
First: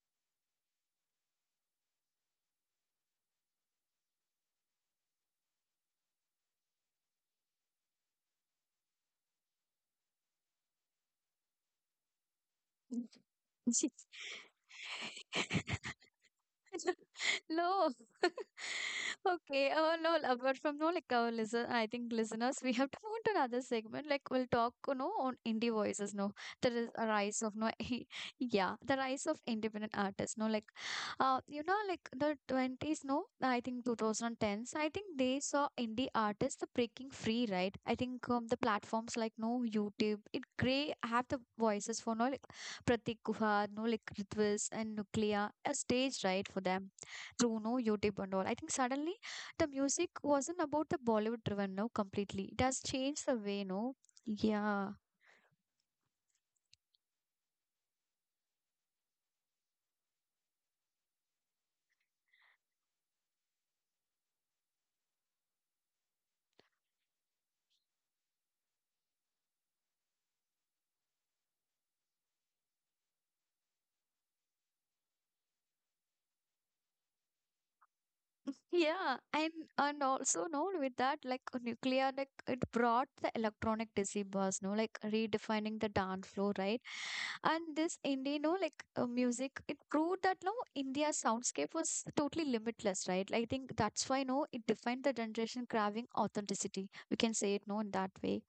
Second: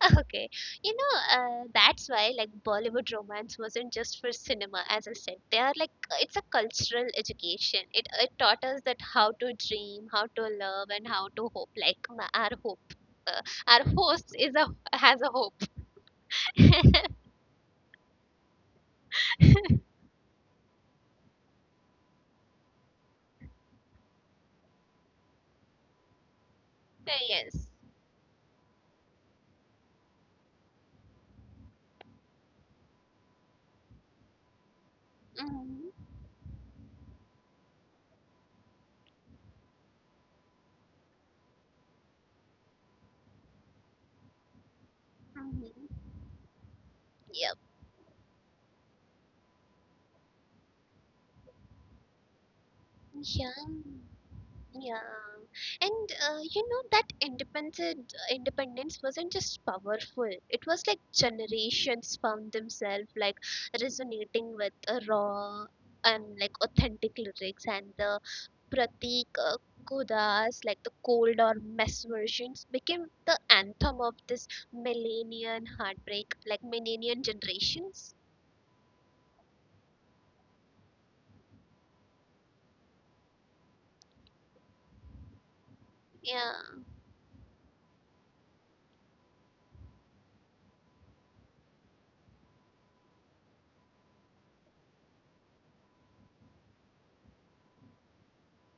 S2: [laughs] Okay, you know that's why like Bollywood romance wasn't just for cinema. As I said, they are like it's a cultural education. It taught us that how to dream, how to love, and how to hope. Like our hope, uh, our host
S1: [laughs]
S2: is a has a hope.
S1: No. [laughs] Okay.
S2: [laughs]
S1: Oh, no. Apart from no, like our listen, I think listeners, we have to move to another segment. Like we'll talk, you know, on indie voices. No, there is a rise of no,
S2: Yes.
S1: [laughs] yeah, the rise of independent artists. No, like, you know, like the 20s. No, I think two thousand tens. I think they saw
S2: Mm-hmm.
S1: indie artists the breaking free, right? I think the platforms like no YouTube, it gray have the voices for no, like Pratik Guha, no like Ritwis and Nuclea, a
S2: Mm-hmm.
S1: stage right for them.
S2: Yep.
S1: Bruno, YouTube and all. I think suddenly the music wasn't about the Bollywood driven now completely. It has changed the
S2: Yeah.
S1: way, no? Yeah.
S2: Yeah. And you know that independent independence wasn't just powerful. It was like generations found themselves like resonating with raw and like authentic lyrics, and the Pratik Kudas, like the cold or mess versions, became the anthem of this millennial heartbreak, like millennial generations.
S1: Yeah, and also no with that like nuclear like it brought the electronic dizzy buzz, no like redefining the dance
S2: Yeah.
S1: floor, right? And this indie, no like music, it proved that no India's soundscape was totally limitless, right? I think that's why no it defined the generation craving authenticity. We can say it no in that way.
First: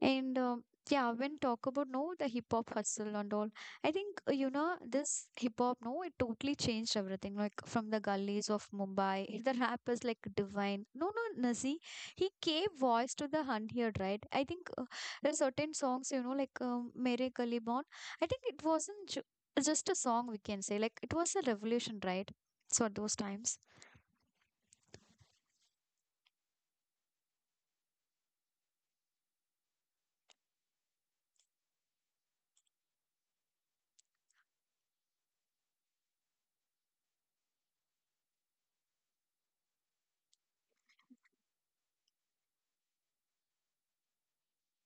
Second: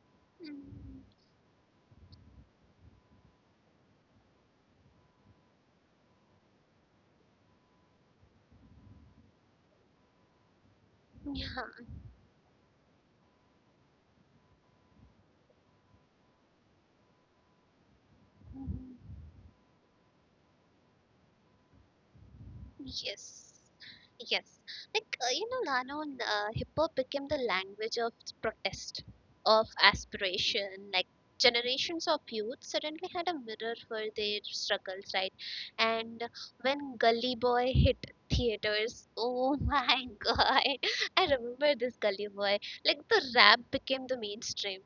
S1: And
S2: Mm.
S1: yeah, when talk about no, the hip hop hustle and all, I think you know this hip hop. No, it totally changed everything. Like from the gullies of Mumbai, the rap is like divine. No, no,
S2: Yeah.
S1: Nazi, he gave voice to the unheard, right? I think there are certain songs, you know, like "Mere Gully Bon." I think it wasn't
S2: Mhm.
S1: just a song. We can say like it was a revolution, right? So at those
S2: Yes.
S1: times.
S2: Yes. Like, you know, Lano, hip hop became the language of protest, of aspiration. Like, generations of youth suddenly had a mirror for their struggles, right? And when Gully Boy hit theaters, oh my [laughs] God, I remember this Gully Boy. Like, the rap became the mainstream.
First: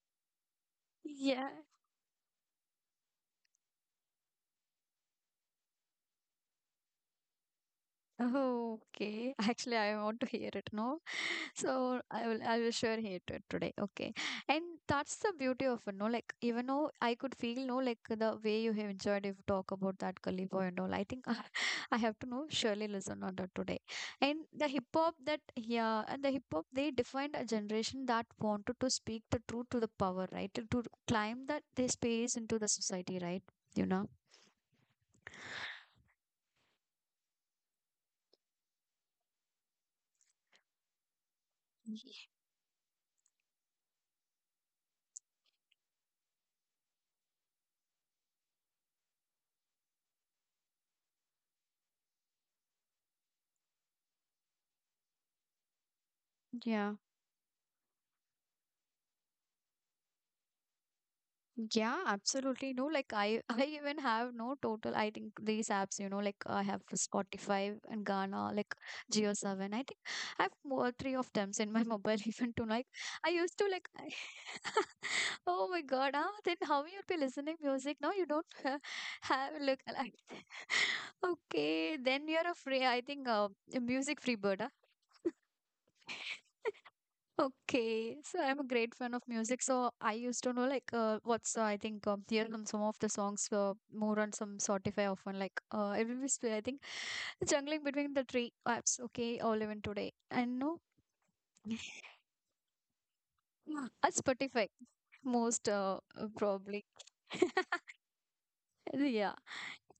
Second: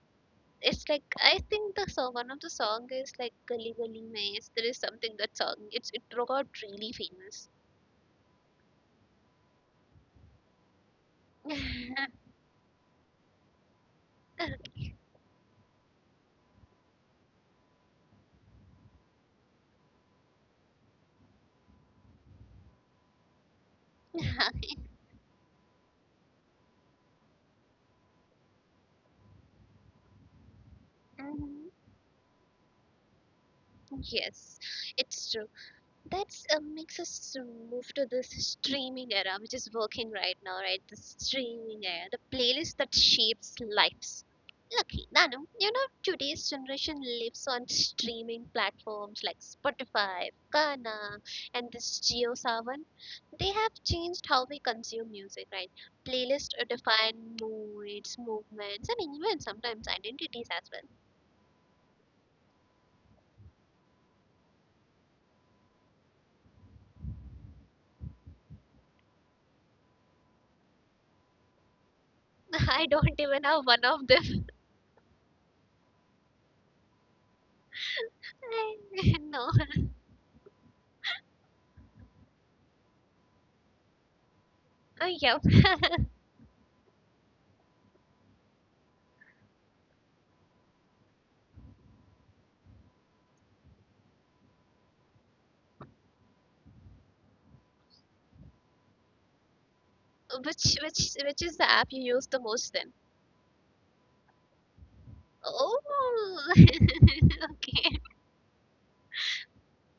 S2: It's like I
S1: Yeah.
S2: think the song, one of the song is like Gully Gully Maze. There is something that song. It got really famous.
S1: Oh, okay. [laughs] Actually, I want to hear it now. So
S2: [laughs]
S1: I will sure hear it today. Okay. And
S2: Okay.
S1: that's the beauty of it, no? Like even though I could feel no like the way you have enjoyed if you talk about that Gully Boy and all. I think I [laughs] I have to know surely listen on that today. And the hip hop that yeah, and the hip hop they defined a generation that wanted to speak the truth to the power, right? To
S2: [laughs]
S1: climb that
S2: Mhm.
S1: their space into the society, right? You know?
S2: Yes, it's true. That's makes us move to this streaming era, which is working right now, right? The streaming era, the
S1: Mhm.
S2: playlist that shapes lives. Lucky, Nanu, you know, today's generation lives on streaming platforms like Spotify, Gaana, and this JioSaavn. They have changed how we consume music, right? Playlists
S1: Yeah.
S2: define moods, movements, and even sometimes identities as well.
S1: Yeah, absolutely. No, like I, [laughs] I even have no total. I think these apps, you know, like I have Spotify and Ghana, like Geo7. I think I have more three of them in my mobile [laughs] even To
S2: [laughs]
S1: like,
S2: I don't
S1: I
S2: even
S1: used
S2: have
S1: to
S2: one
S1: like,
S2: of them. [laughs]
S1: [laughs] oh my God, ah, then how you'll be listening music? No, you don't
S2: I [laughs]
S1: [laughs]
S2: know.
S1: have look like. [laughs] Okay, then you're a free. I think a music free bird. Ah.
S2: Oh, yeah. [laughs]
S1: [laughs] Okay, so I'm a great fan of music. So I used to know like what's I think here come some of the songs more on some Spotify often like it will be I think the jungling between the three apps. Okay, all even today I know
S2: Which is the
S1: [laughs]
S2: app you use the most then?
S1: Spotify most
S2: Oh, [laughs]
S1: probably [laughs]
S2: okay.
S1: yeah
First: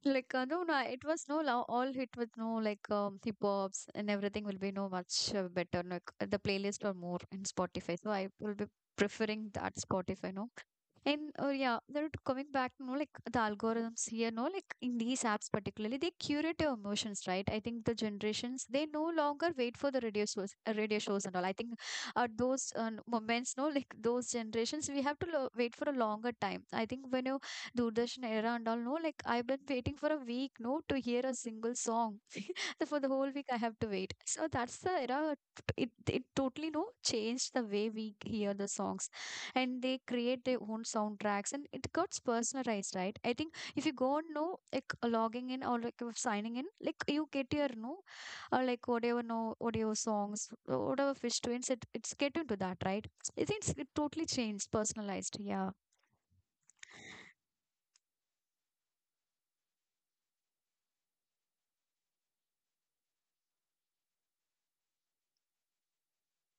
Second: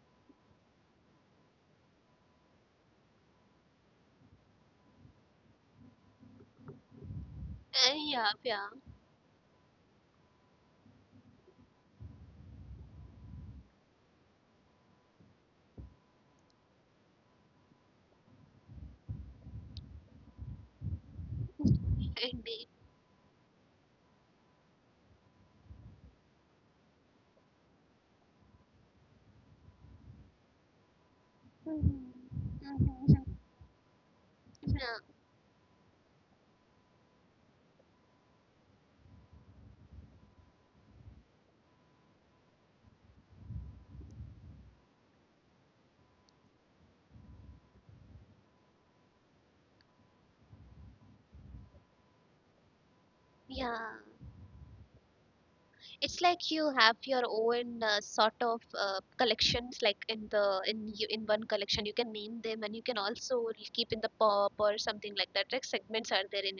S1: like no it was no love all hit with no like hip hops and everything will be no much better like the playlist or more in
S2: Uh,
S1: Spotify. So I
S2: yeah,
S1: will be
S2: yeah,
S1: preferring that Spotify no. And yeah, they're coming back, no like the algorithms here, no, like in these apps particularly, they curate your emotions, right? I think the generations they no longer wait for the radio shows, and all. I think at
S2: indeed.
S1: those
S2: [laughs]
S1: moments, no, like those generations, we have to wait for a longer time. I think when you Doordarshan era and all, no, like I've been waiting for a week, no, to hear a single
S2: Mhm.
S1: song. So for the whole
S2: Mhm.
S1: week, I have to wait. So that's the
S2: Yeah,
S1: era. It totally no changed the way we hear the songs, and they create their own soundtracks, and it gets personalized, right? I think if you go on no like logging in or like signing in, like you get your no, or like whatever no audio songs, whatever fish twins, it's get into that, right? I think it's, it
S2: yeah.
S1: totally changed, personalized. Yeah,
S2: It's like you have your own sort of collections, like in one collection you can name them, and you can also keep in the pop or something like that. Like segments are there in.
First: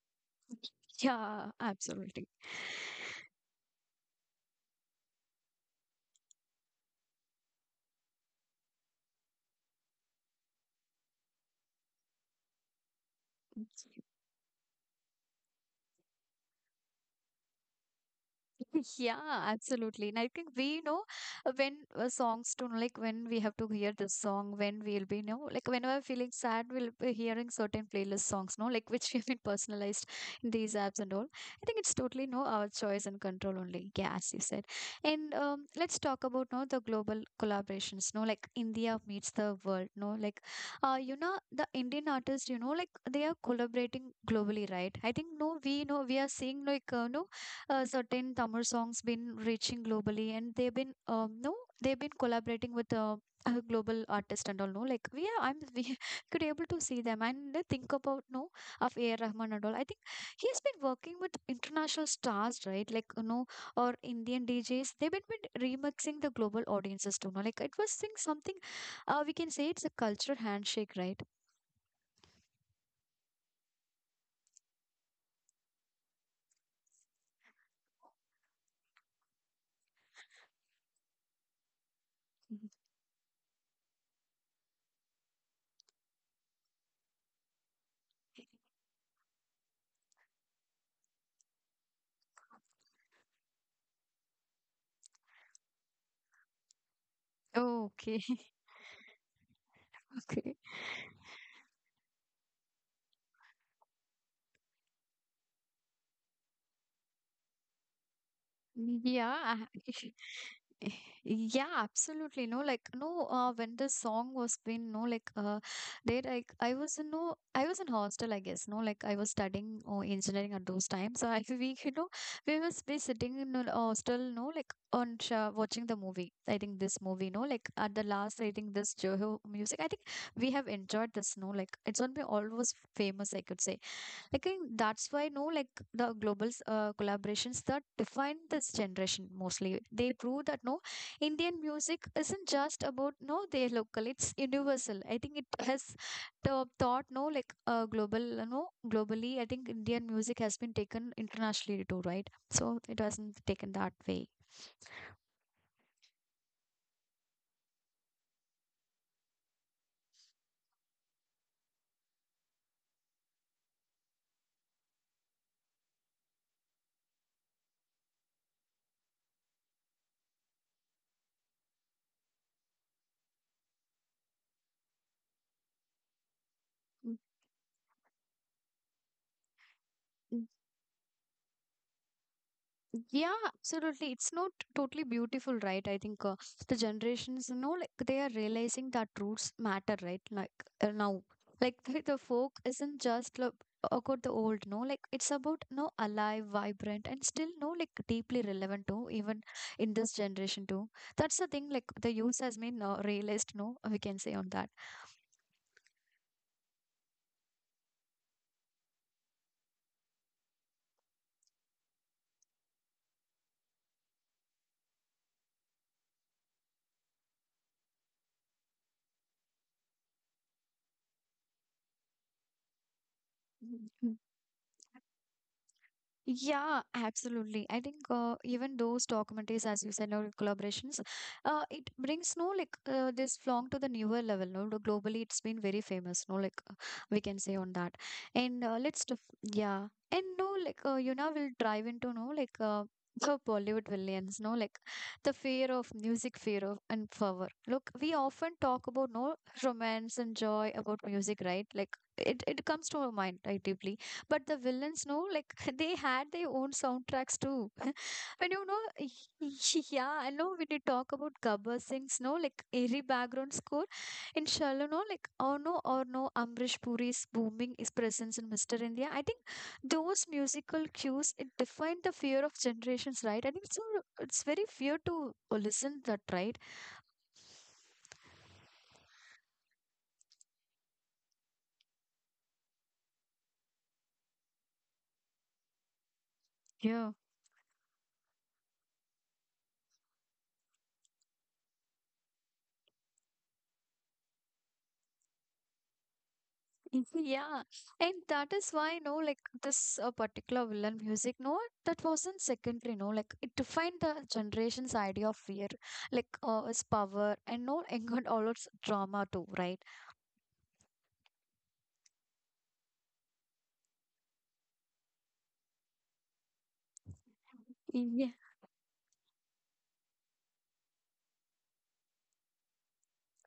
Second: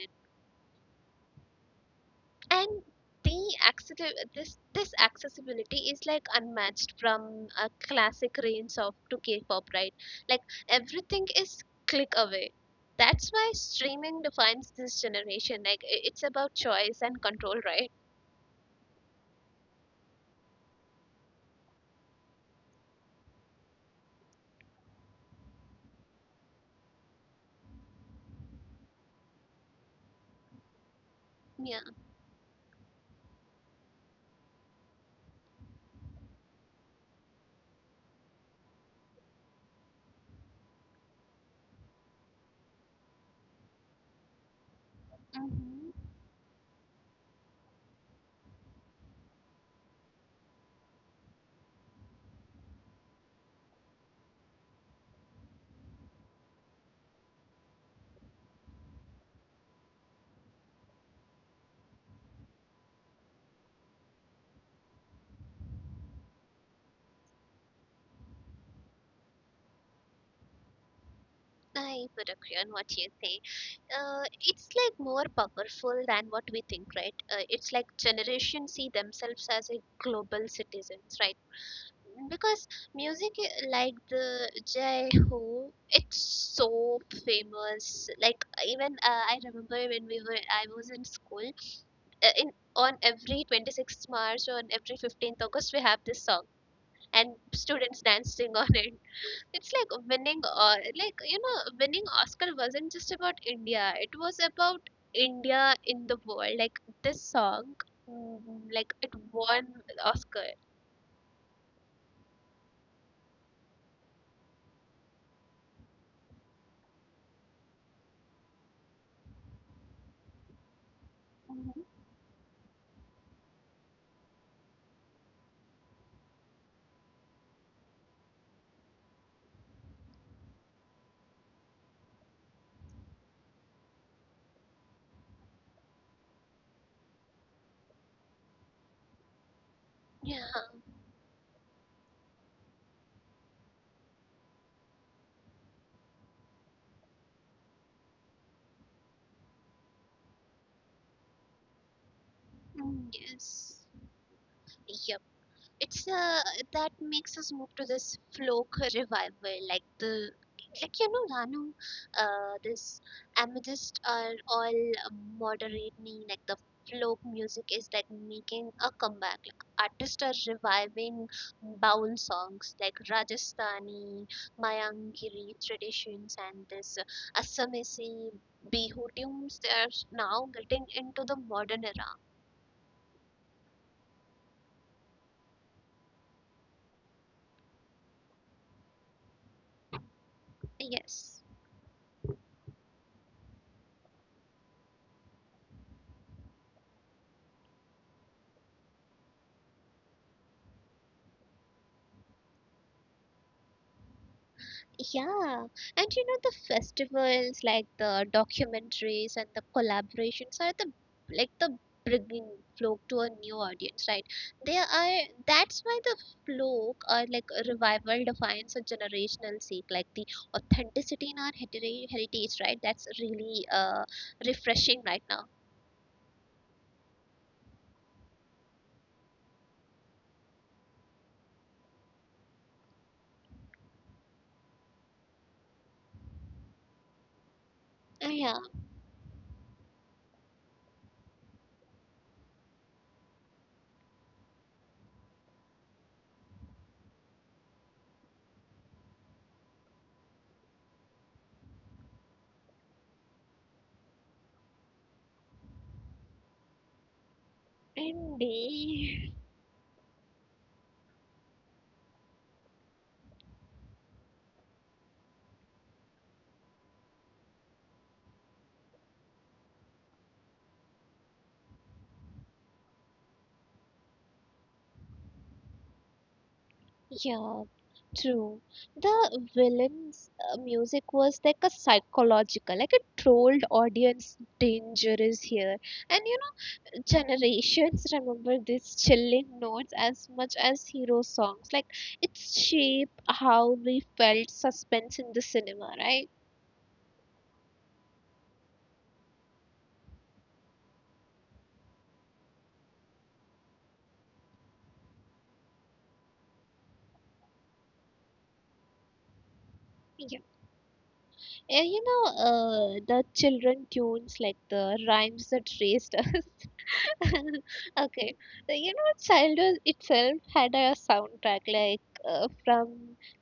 S1: yeah, absolutely.
S2: And the accessible, this accessibility is like unmatched from a classic range of to K-pop, right? Like everything is click away. That's why streaming defines this generation. Like it's about choice and control, right?
S1: [laughs] Yeah, absolutely. And I think we know when songs tune, like when we have to hear this song, when we'll be, you know, like when we're feeling sad, we'll be hearing certain playlist songs, no, like [laughs] which have been personalized in these apps and all. I think
S2: Yeah.
S1: it's totally no our choice and control only. Yeah, as you said. And let's talk about no the global collaborations, no, like India meets the world, no, like you know, the Indian artists, you know, like they are collaborating globally, right? I think no, we know
S2: Hmm.
S1: we are seeing like no certain Tamil songs been reaching globally, and they've been no, they've been collaborating with a global artist and all. No, like we are, I'm we [laughs] could able to see them and then think about no of A. R. Rahman and all. I think he has been working with international stars, right? Like or Indian DJs. They've been remixing the global audiences too. No, like it was think something. We can say it's a cultural handshake, right?
S2: I would agree on what you say. It's like more powerful than what we think, right? It's like generation see themselves as a global citizens, right?
S1: Mhm.
S2: Because music like the Jai Ho, it's so famous. Like even I remember when we were I was in school, in on every 26th March or on every 15th August we have this song and
S1: Oh,
S2: students
S1: okay.
S2: dancing on it. It's like
S1: [laughs]
S2: winning
S1: Okay.
S2: or like you know winning Oscar wasn't just about India. It was about India in the world. Like this song, mm, like it
S1: Yeah,
S2: won
S1: [laughs]
S2: Oscar.
S1: yeah, absolutely. No, like no, when the song was been no, like there like I was in hostel, I guess. No, like I was studying or engineering at those times. [laughs] So I we
S2: Mhm.
S1: you know we was be sitting in a hostel, no, like on sha watching the movie. I think this movie, no, like at the last, I think this Joho music. I think we have enjoyed this. No, like it's gonna be always famous, I could say. Like I think that's why no like the global collaborations that define this generation mostly. They prove that no Indian music isn't just about no their local. It's universal. I think it has the thought no like global globally. I think Indian music has been taken internationally too, right? So it
S2: Mm,
S1: wasn't taken
S2: yes.
S1: that way.
S2: Yep. It's that makes us move to this folk revival, like the like you know, Ranu, this amethyst are all moderating. Like the folk music is like making a comeback. Like artists are reviving baul songs like Rajasthani, Mayangiri traditions, and this Assamese bihu tunes. They are now getting into the modern era.
S1: Yeah, absolutely. It's not totally beautiful, right? I think the generations, you know, like they are realizing that roots matter, right? Like now,
S2: Yes.
S1: like [laughs] the folk isn't just like, about the old, no, like it's about no alive, vibrant, and still no like deeply relevant to even in this generation too. That's the thing. Like the use has been realized, no, we can say on
S2: Yeah, and you know the festivals, like the documentaries and the collaborations are the like the bringing folk to a new audience, right? They are that's why the folk or like a revival defines a generational seek, like the authenticity in our heritage, right? That's really
S1: that.
S2: refreshing right now.
S1: Yeah, absolutely. I think even those documentaries, as you said, or collaborations, it brings no like this flong to the newer level. No, the globally, it's been very famous. No, like we can say on that.
S2: Uh, yeah,
S1: And let's def yeah, and no, like we'll dive into no like the Bollywood villains. No, like the fear of music, fear of and power. Look, we often talk about no romance and joy about music, right? Like it comes to our mind, right, deeply, but the villains no like [laughs] they had their own soundtracks too [laughs] and you
S2: indeed.
S1: know [laughs] yeah, I know when you talk about Gabbar Singh's no like airy background score in Shallow no like oh no or no Amrish Puri's booming is presence in Mr. India, I think those musical cues it defined the fear of generations, right? I think so. It's very fear to listen that, right?
S2: Yeah, true. The villain's music was like a psychological, like a trolled audience danger is here. And you know,
S1: Yeah.
S2: generations remember these chilling notes as much as hero songs. Like, it shaped how we felt suspense in the cinema, right?
S1: [laughs] Yeah, and that is why, no, like this particular villain music, no, that wasn't secondary, no, like it defined the generation's idea of fear, like its power, and no, and all its drama too, right?
S2: Yeah. And you know, the children tunes, like the rhymes that raised us, [laughs] [laughs]
S1: Yeah.
S2: okay. You know childhood itself had a soundtrack. Like from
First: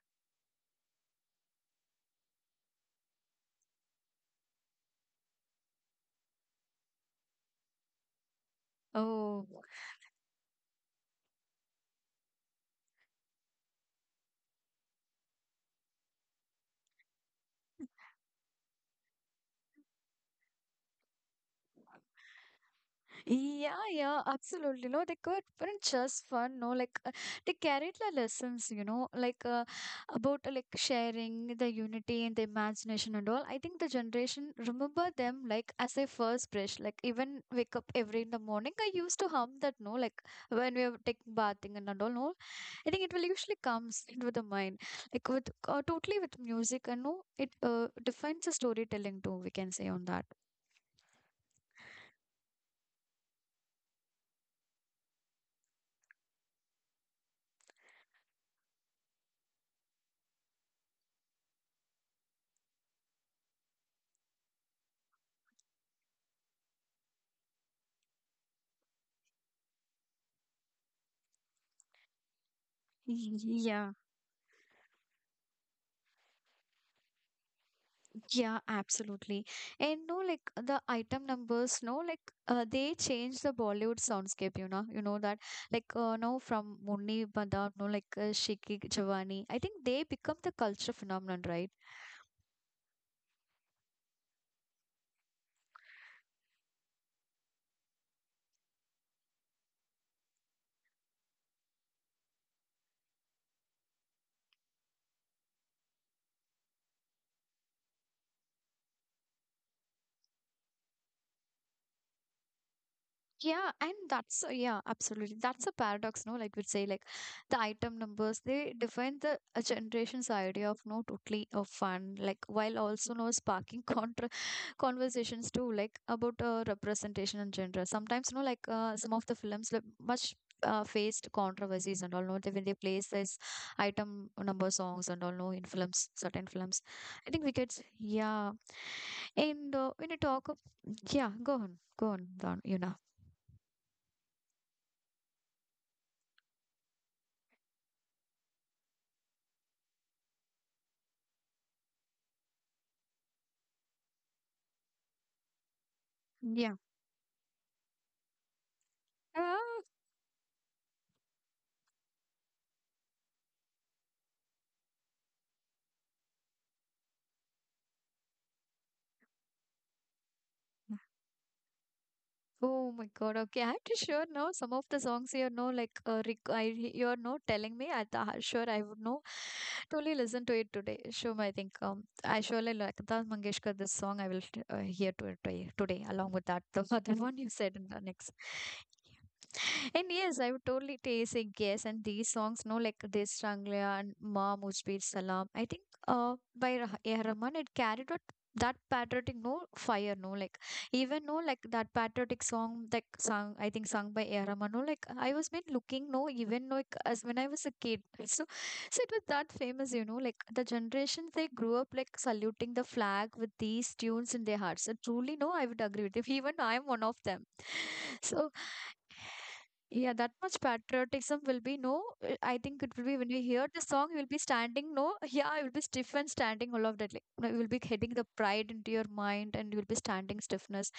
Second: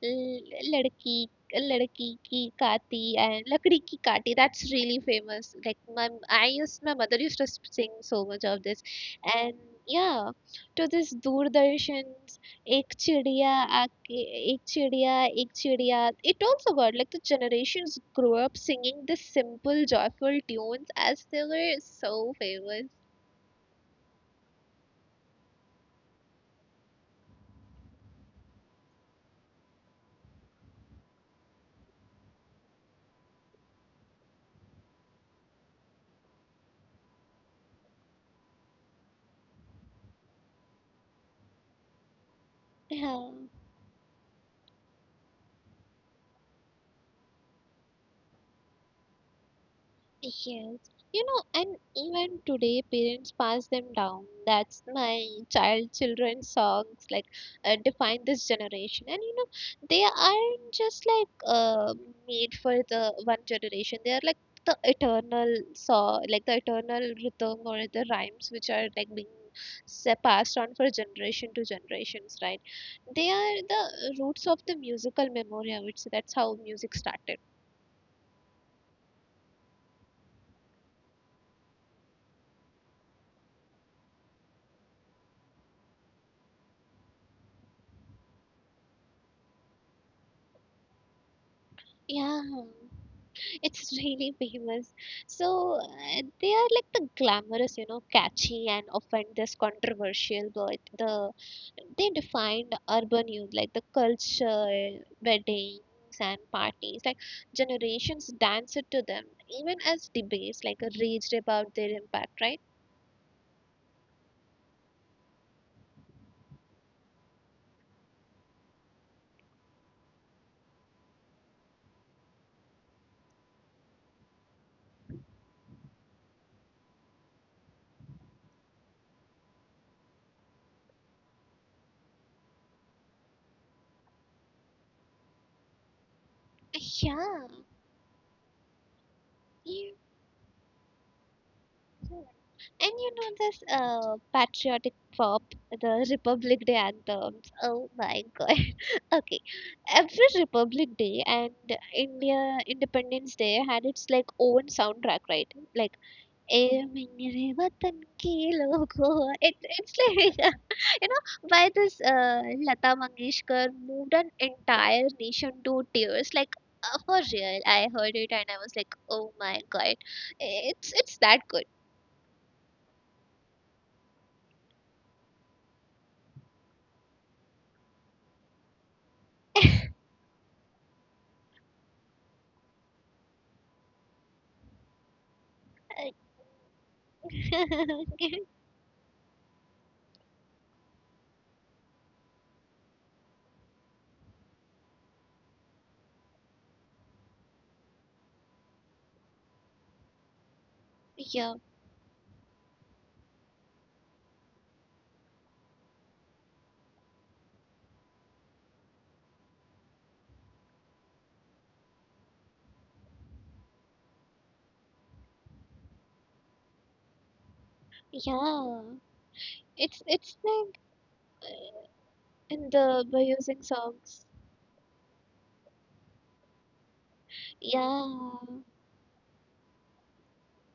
S2: Ladki, ki kati and lakdi ki kati, that's really famous. Like my mother used to sing so much of this.
S1: Oh.
S2: And yeah, to this Doordarshan's ek chidiya, aake ek chidiya, ek chidiya, it also got like the generations grew up singing this simple joyful tunes, as they were so famous.
S1: Yeah, yeah, absolutely. No, they could, but it's just fun. No, like they carried the lessons, you know, like about like sharing the unity and the imagination and all. I think the generation remember them like as their first brush. Like even wake up every in the morning, I used to hum that. No, like when we were taking bathing and all. No, I think it will
S2: Um,
S1: usually comes into the mind, like with totally with music and no, it defines the storytelling too. We can say on that.
S2: yes, you know, and even today, parents pass them down. That's my child children songs like define this generation, and you know, they aren't just like made for the one generation. They are like the eternal saw, like the eternal rhythm or the rhymes which are like being passed on for generation to generations, right?
S1: [laughs]
S2: They are
S1: Yeah.
S2: the roots of the musical memory. I would say that's how music started.
S1: Yeah, absolutely. And no, like the item numbers, no, like they change the Bollywood soundscape, you know that, like, no, from Munni Badam, no, like Shiki Jawani. I think they become the culture phenomenon, right?
S2: Yeah. It's [laughs] really famous. So they are like the glamorous, you know, catchy and often this controversial, but they defined urban youth like the culture, weddings and parties. Like generations danced to them, even as debates like raged about their impact, right?
S1: Yeah, and that's yeah, absolutely. That's a paradox, no? Like we'd say, like the item numbers, they define the a generation's idea of no totally of fun, like while also no sparking [laughs] contra conversations too, like about representation and gender. Sometimes, no, like some of the films like, much faced controversies and all, no, when they place this item number songs and all, no, in films, certain films. I
S2: Yeah.
S1: think we get yeah, and
S2: Yeah.
S1: when you talk, of, yeah, go on, go on, Don, you
S2: And
S1: know,
S2: you know this patriotic pop, the Republic Day anthems. Oh my god. [laughs] okay. Every Republic Day and India Independence Day had its like own soundtrack, right? Like
S1: yeah.
S2: "Eh, Mingre Vatan Ke Logo." It,
S1: Ah,
S2: it's like [laughs] you know why this Lata Mangeshkar moved an entire nation to tears. Like for real, I heard it and I was like, oh my god, it's that good.
S1: oh my God. Okay, I have to sure know some of the songs you know, like you're no telling me. I th sure I would know. Totally listen to it today. Shum, I think I surely like Lata Mangeshkar. This song I will hear to it today, along with that [laughs] the other one you said in the next.
S2: [laughs]
S1: And yes, I would totally say yes. And these songs, no, like this Ranglia and Ma Mujhbir Salam. I think by A. Rahman, it carried out that patriotic no fire no like even no like
S2: Yeah,
S1: that patriotic song like sung I think sung by A. Rahman, no like I was been looking no even like as when I was a kid so it was that famous, you know, like the generations they grew up like saluting the flag with these tunes in their hearts and truly no I would agree with you. [laughs] Even I'm one of them. [laughs] So
S2: yeah.
S1: yeah, that
S2: It's
S1: much
S2: it's like
S1: patriotism will be no.
S2: uh,
S1: I think it will
S2: in
S1: be when
S2: the
S1: we
S2: by
S1: hear the
S2: using
S1: song, you'll be
S2: songs.
S1: standing. No, [laughs] yeah, you'll be stiff and standing all of that. Like no, you'll be heading the
S2: Yeah,
S1: pride into your mind, and you'll be standing stiffness.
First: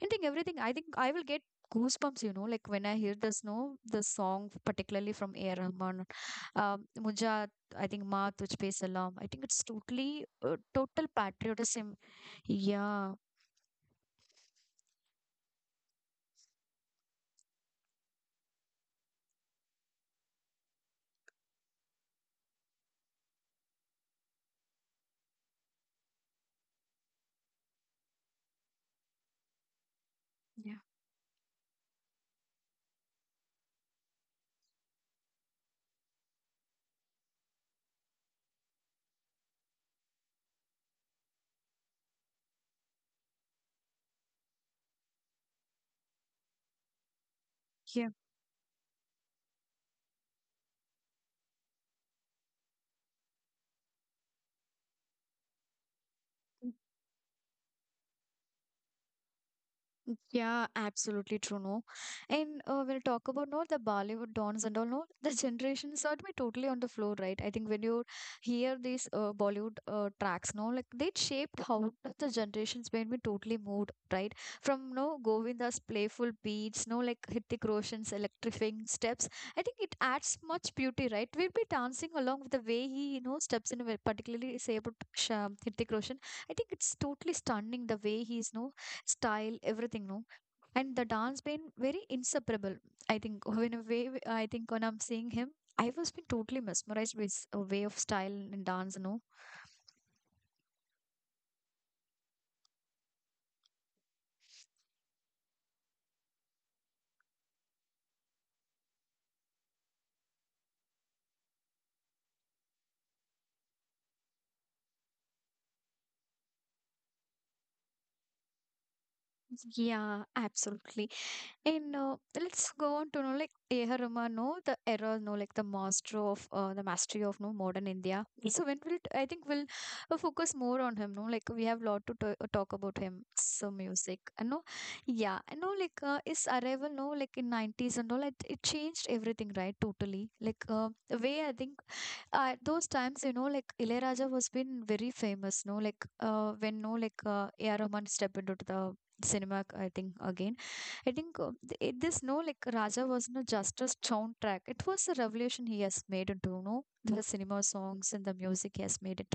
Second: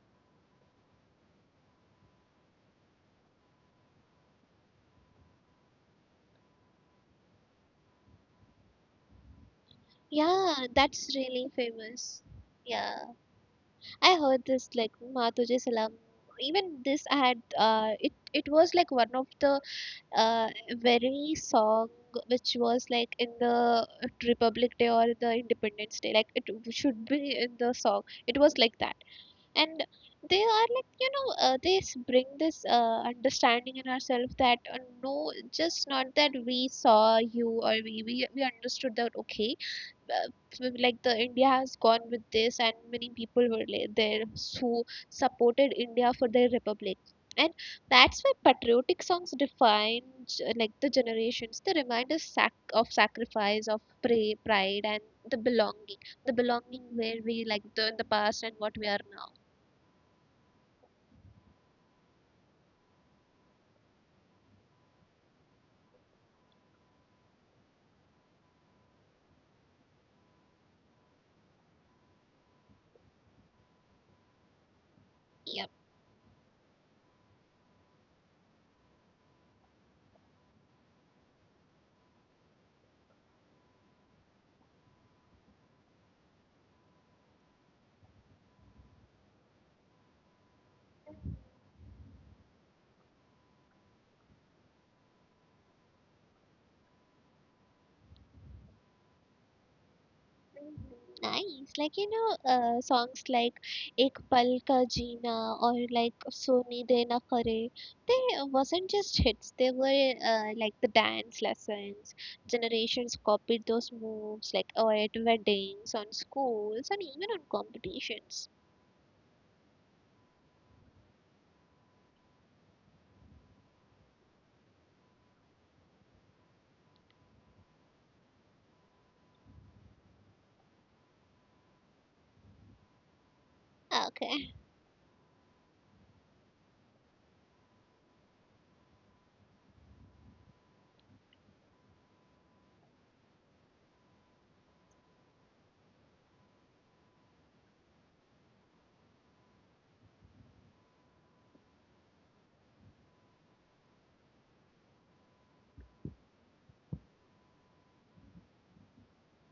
S1: And think everything. I think I will get goosebumps. You know, like when I hear this. No, the song particularly from A. R. Rahman, Mujha. I think Ma Tujhpe Salam. I think it's totally
S2: yeah. That's
S1: total
S2: really
S1: patriotism.
S2: famous. Yeah,
S1: Yeah,
S2: I heard this like Ma Tujhe Salam. Even this I had it was like one of the uh, very song which was like in the Republic Day or the Independence Day. Like it should be in the song. It was like that. And they are like
S1: yeah,
S2: bring this understanding in ourselves that no just not that we saw you or we understood that okay, uh, so like the india has gone with this and many people were there who supported india for their republic, and
S1: yeah.
S2: that's why patriotic songs define like the generations they remind us of sacrifice of pray, pride and the belonging, the belonging where we like the in the past and what we are now.
S1: Yeah, absolutely true. No, and when you talk about no, the Bollywood dons and all, no, [laughs] the generations are to be totally on the floor, right? I think when you hear these Bollywood tracks, no, like they shaped how the generations made me totally moved, right? From no
S2: Yep.
S1: Govinda's playful beats, no, like Hrithik Roshan's electrifying steps, I think it adds much beauty, right? We'll be dancing along with the way he, steps in, particularly say about Hrithik Roshan. I think it's totally stunning the way he's no style everything no and the dance been very inseparable, I think in a way. I think when I'm seeing him, I was been totally mesmerized with his way of style and dance, no.
S2: Nice. Like, you know, songs like Ek Pal Ka Jeena or like Soni De Na Kare, they wasn't just hits. They were like the dance lessons. Generations copied those moves like or at weddings, on schools, and even on competitions.
S1: Yeah, absolutely. And let's go on to know like A. Rama, no, the era, no, like the mastery of no modern India. So when I think we'll focus more on him, no, like we have lot to talk about him, some music,
S2: Okay.
S1: and no, yeah, and no, like his arrival, no, like in nineties and all, it changed everything, right? Totally, like the way I think at those times, like Ilayaraja was been very famous, no, like when no, like A. R. Rahman stepped into the cinema, I think again. I think this no like Raja was not just a soundtrack. It was a revolution he has made into the cinema songs and the music he has made it.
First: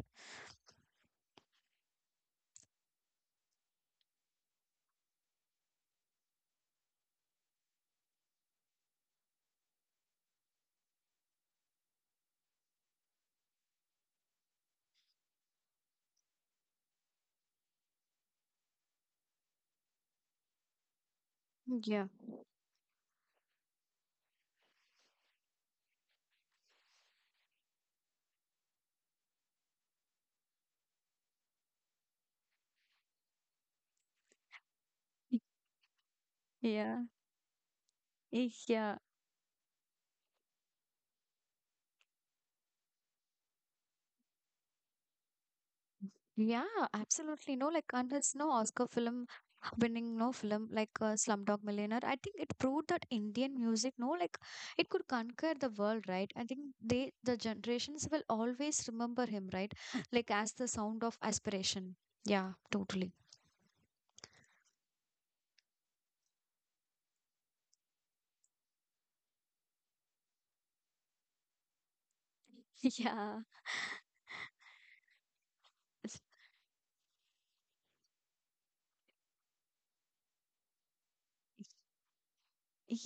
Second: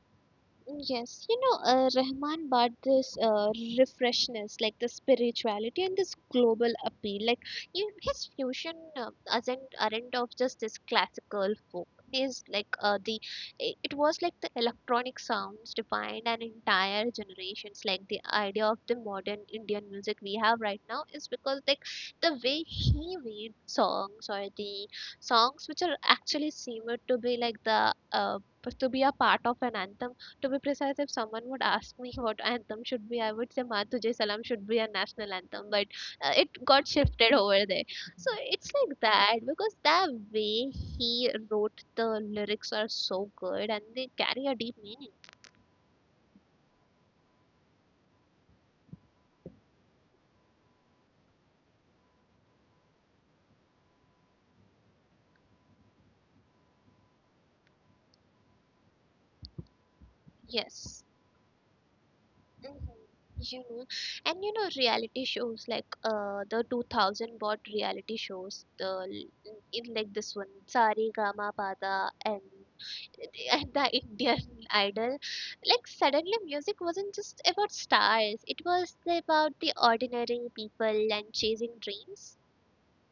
S2: Yes, you know, Rahman brought this refreshness, like the spirituality and this global appeal. Like you his fusion isn't aren't of just this classical folk. Is like it was like the electronic sounds defined an entire generations. Like the idea of the modern Indian music we have right now is because like
S1: Yeah.
S2: the way he made songs or the songs which are actually seemed to be like the to be a part of an anthem, to be precise, if someone would ask me what anthem should be, I would say Ma Tujhe Salam" should be a national
S1: Y-
S2: anthem, but it got
S1: Yeah,
S2: shifted over there. So
S1: Y-
S2: it's
S1: yeah.
S2: like that because the way he wrote the lyrics are so good and they carry a deep meaning.
S1: Yeah, absolutely. No, like, and it's no Oscar film winning, no film like Slumdog Millionaire. I think it proved that Indian music, no, like, it could conquer the world, right? I think they, the generations will always remember him, right? Like, as the
S2: Yes.
S1: sound of aspiration. Yeah,
S2: Mhm.
S1: totally.
S2: You know, and you know reality shows like the 2000 bot reality shows the in like this one Sari Gama Pada
S1: [laughs] Yeah.
S2: and the Indian Idol. Like suddenly music wasn't just about stars, it was about the ordinary people and chasing dreams.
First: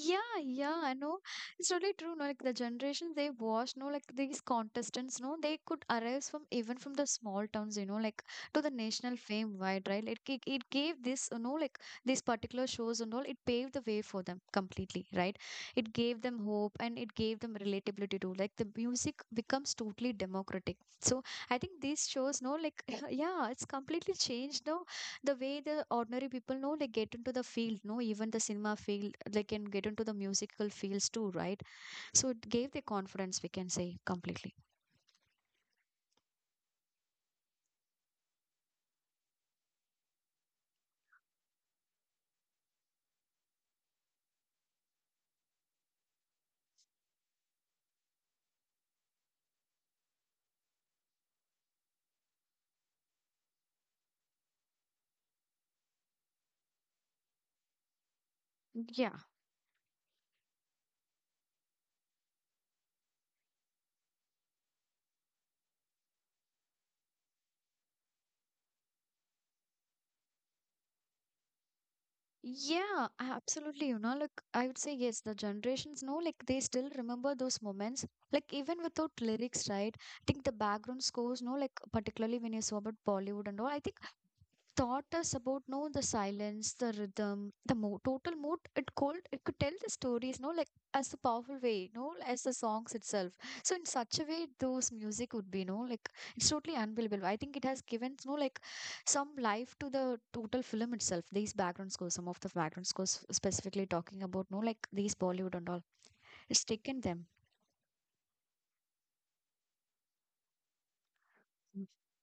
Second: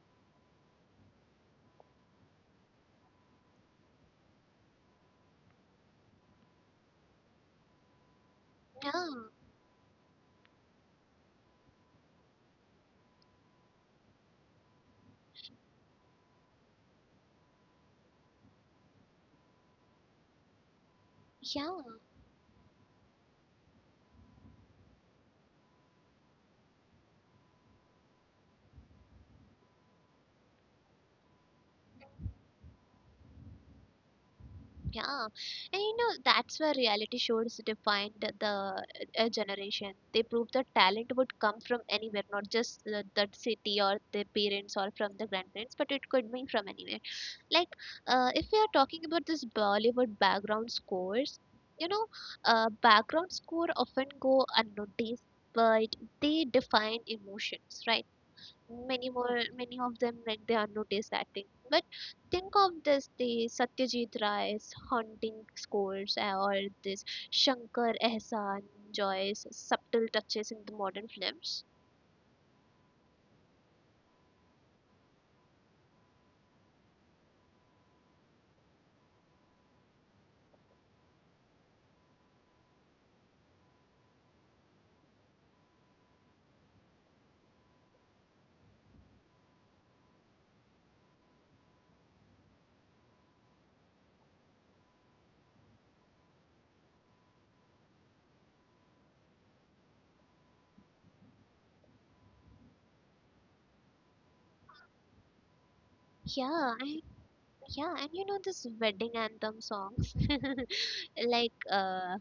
S1: Yeah, yeah, I know. It's really true. No, like the generation they watch, no, like these contestants, no, they could arise from even from the small towns, you know, like to the
S2: Yeah,
S1: national fame wide, right? It gave this, you know, like these particular shows and all, it paved the way for them completely, right? It gave them hope and it gave them relatability too. Like the music becomes totally democratic. So I think
S2: yeah.
S1: these shows, no, like [laughs] yeah, it's completely changed, no, the way the ordinary people know, like, get into the field, no, even the cinema field, they can get into the musical fields too, right? So it gave the confidence, we can say, completely.
S2: Yeah, and you know that's where reality shows defined the generation. They proved that talent would come from anywhere, not just the, that city or the parents or from the grandparents, but it could be from anywhere. Like, if we are talking about this Bollywood background scores, you know, background score often go unnoticed, but they define emotions, right? Many
S1: Yeah,
S2: more, many of them like they are noticed, I think, but think of this the satyajit Ray's haunting scores or this shankar ehsan joy's subtle touches in the modern films.
S1: yeah, absolutely. You know, like, I would say yes, the generations know, like, they still remember those moments, like even without lyrics, right? I think the background scores, no, like, particularly when you saw about Bollywood and all, I think taught us about, no, the silence, the rhythm, the total mood it called, it could tell the stories, no, like, as a powerful way, no, as the songs itself. So in such a way, those music would be, no, like, it's totally unbelievable. I think it has given, no, like, some life to the total film itself, these background scores, some of the background scores, specifically talking about, no, like, these Bollywood and all. It's
S2: Yeah. And
S1: taken them.
S2: yeah, and you know this wedding anthem songs, [laughs] like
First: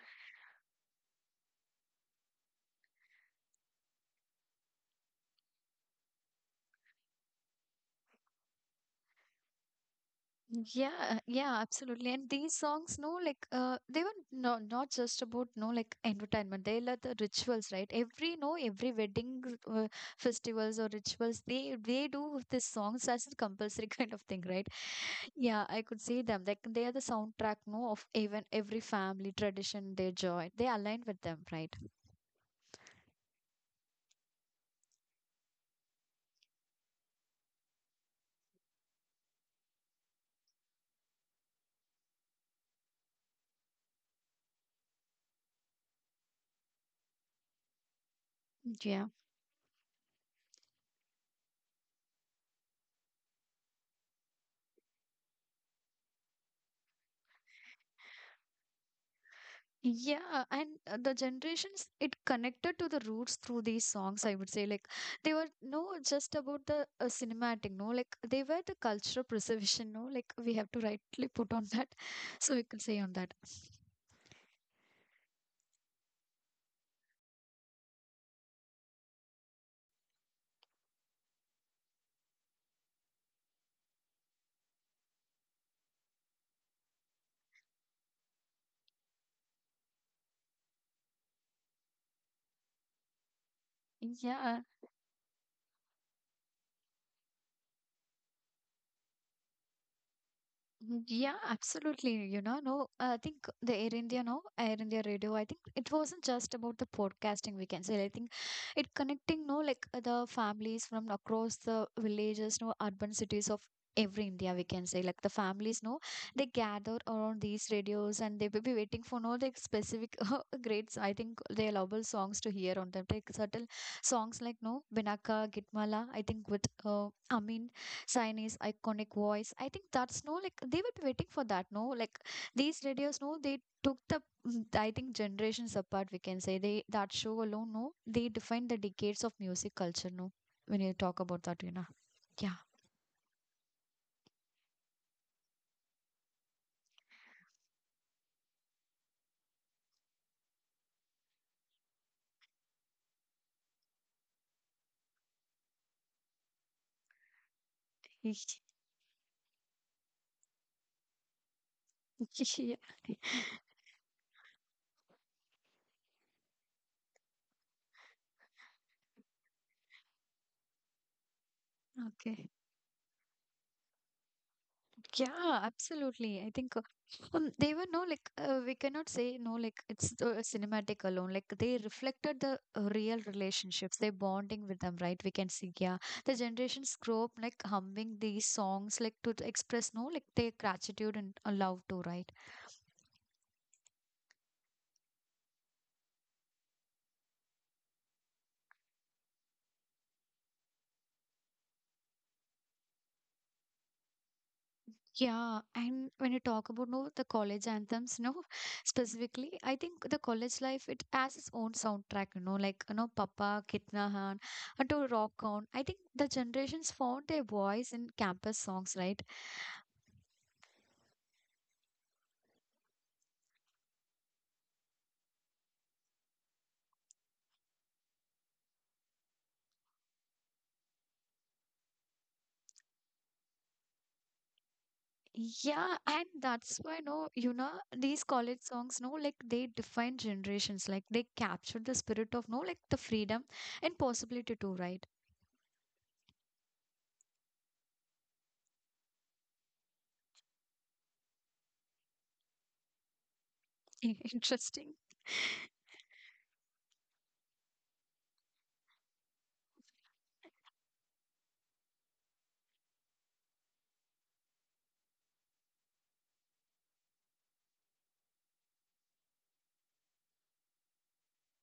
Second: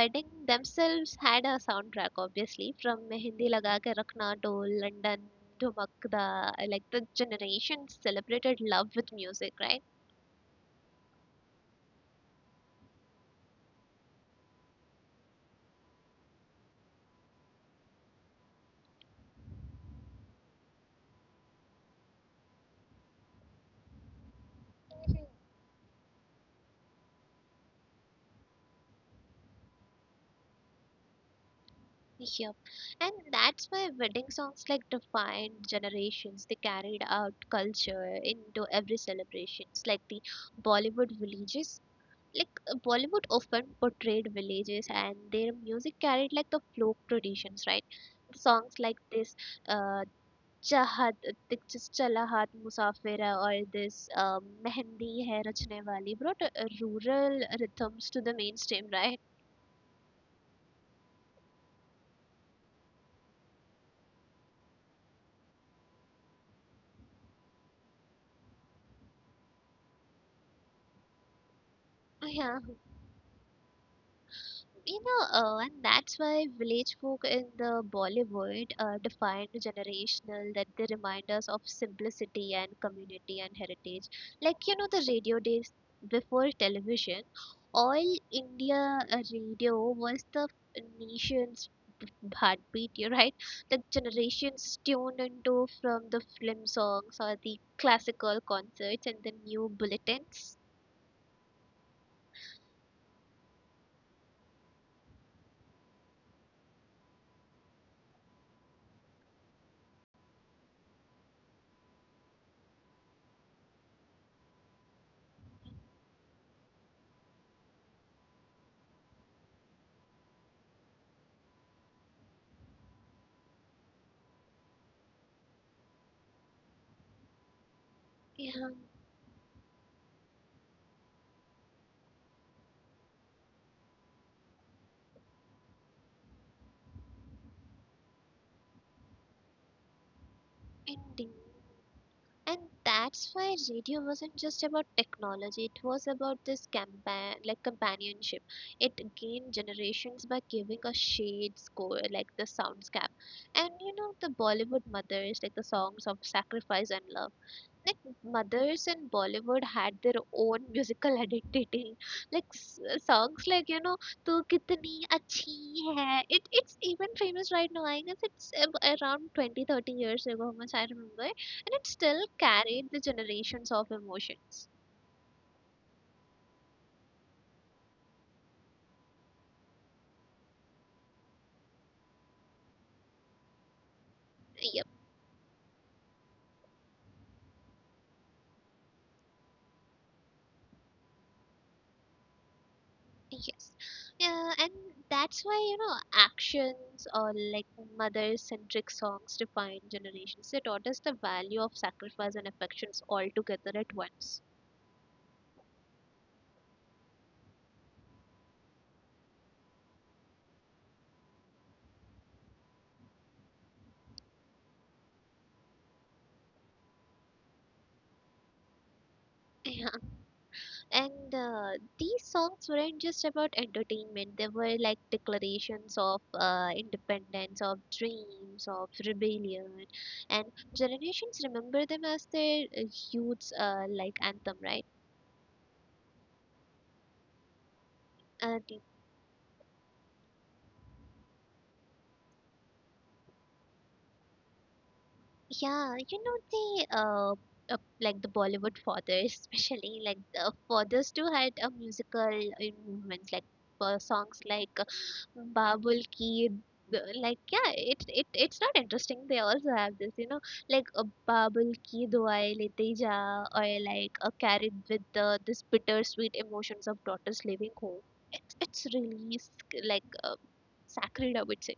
S2: wedding themselves had a soundtrack obviously from Mehendi laga ke rakhna to london to Makda, like the generation celebrated love with music, right?
S1: Yeah, yeah, absolutely. And these songs, no, like they were, no, not just about, no, like, entertainment. They were the rituals, right? Every, no, every wedding, uh, festivals or rituals, they do these songs as a compulsory [laughs] kind of thing, right? Yeah, I could see them. Like, they are the soundtrack, no, of even every family tradition they join. They align with them, right?
S2: Yep. And that's why wedding songs like defined generations. They carried out culture into every celebrations, like the Bollywood villages. Like Bollywood often portrayed villages, and their music carried like the folk traditions, right? Songs like
S1: Yeah.
S2: this, uh, Chahat, Chala Haat Musafira, or this Mehendi Hai Rachne Wali brought rural rhythms to the mainstream, right?
S1: Yeah, and the generations, it connected to the roots through these songs, I would say. Like, they were, no, just about the cinematic, no, like they were the cultural preservation, no, like, we have to rightly put on that.
S2: [laughs]
S1: [laughs] So we
S2: Yeah.
S1: could say on that.
S2: You know, and that's why village folk in the Bollywood are defined generational, that they remind us of simplicity and community and heritage. Like, you know, the radio days before television, all India radio was the nation's b- heartbeat, you're right? The
S1: Yeah.
S2: generations tuned into from the film songs or the classical concerts and the new bulletins.
S1: Yeah, absolutely. You know, no, I think the Air India, no, Air India Radio, I think it wasn't just about the podcasting, we can say. I think it connecting, no, like the families from across the villages, no, urban cities of every India, we can say. Like, the families, no, they gather around these radios and they will be waiting for, no, like, specific [laughs] greats. I think they allowable songs to hear on them. Like, certain songs like, no, Vinaka, Gitmala, I think with Amin. Chinese
S2: Yeah,
S1: iconic voice. I think that's, no, like, they will be waiting for that. No, like, these radios. No, they took the I think generations apart. We can say they, that show alone, no, they defined the decades of music culture, no, when you talk
S2: ending.
S1: about that, you know.
S2: And
S1: Yeah.
S2: that's why radio wasn't just about technology, it was about this like companionship. It gained generations by giving a shade score, like the soundscape. And you know, the Bollywood mothers, like the songs of sacrifice and love, like
S1: [laughs]
S2: mothers in Bollywood had their own musical [laughs] identity. Like
S1: Yeah,
S2: songs like you know "Tu Kitni Achhi Hai." It it's even famous right now. I guess it's around 20-30 years ago, how much I remember, and it still
S1: okay.
S2: carried the generations of emotions.
S1: Yeah, absolutely. I think they were, no, like we cannot say, no, like, it's cinematic alone. Like, they reflected the real relationships, they bonding
S2: Yep.
S1: with them, right? We can see, yeah, the generations grow up like humming these songs, like to express, no, like, their gratitude and love too, right?
S2: Yes. Yeah, and that's why you know actions or like mother-centric songs define generations. They taught us the value of sacrifice and affections all together at once.
S1: Yeah, and when you talk about, no, the college anthems, no, [laughs] specifically, I think the college life, it has its own soundtrack, you know, like, you know, Papa, Kitna Haan, and to rock on. I think the generations found their voice in campus songs, right?
S2: [laughs] And these songs weren't just about entertainment, they were like declarations of independence, of dreams, of rebellion. And generations remember them as their youth's like anthem, right?
S1: Yeah, and that's why, no, you know, these
S2: Uh,
S1: college
S2: the-
S1: songs, no, like, they define generations, like they capture the spirit of, no, like, the freedom and possibility too, right?
S2: yeah, you know, the like the Bollywood fathers, [laughs] especially like the fathers too had a musical movement, like for songs
S1: [laughs]
S2: like
S1: Interesting.
S2: Babul Ki, like yeah, it's not interesting. They also have this, you know, like a Babul Ki Duai Lete Ja, or like a carried with the this bittersweet emotions of daughters leaving home. It's really sacred, I would say,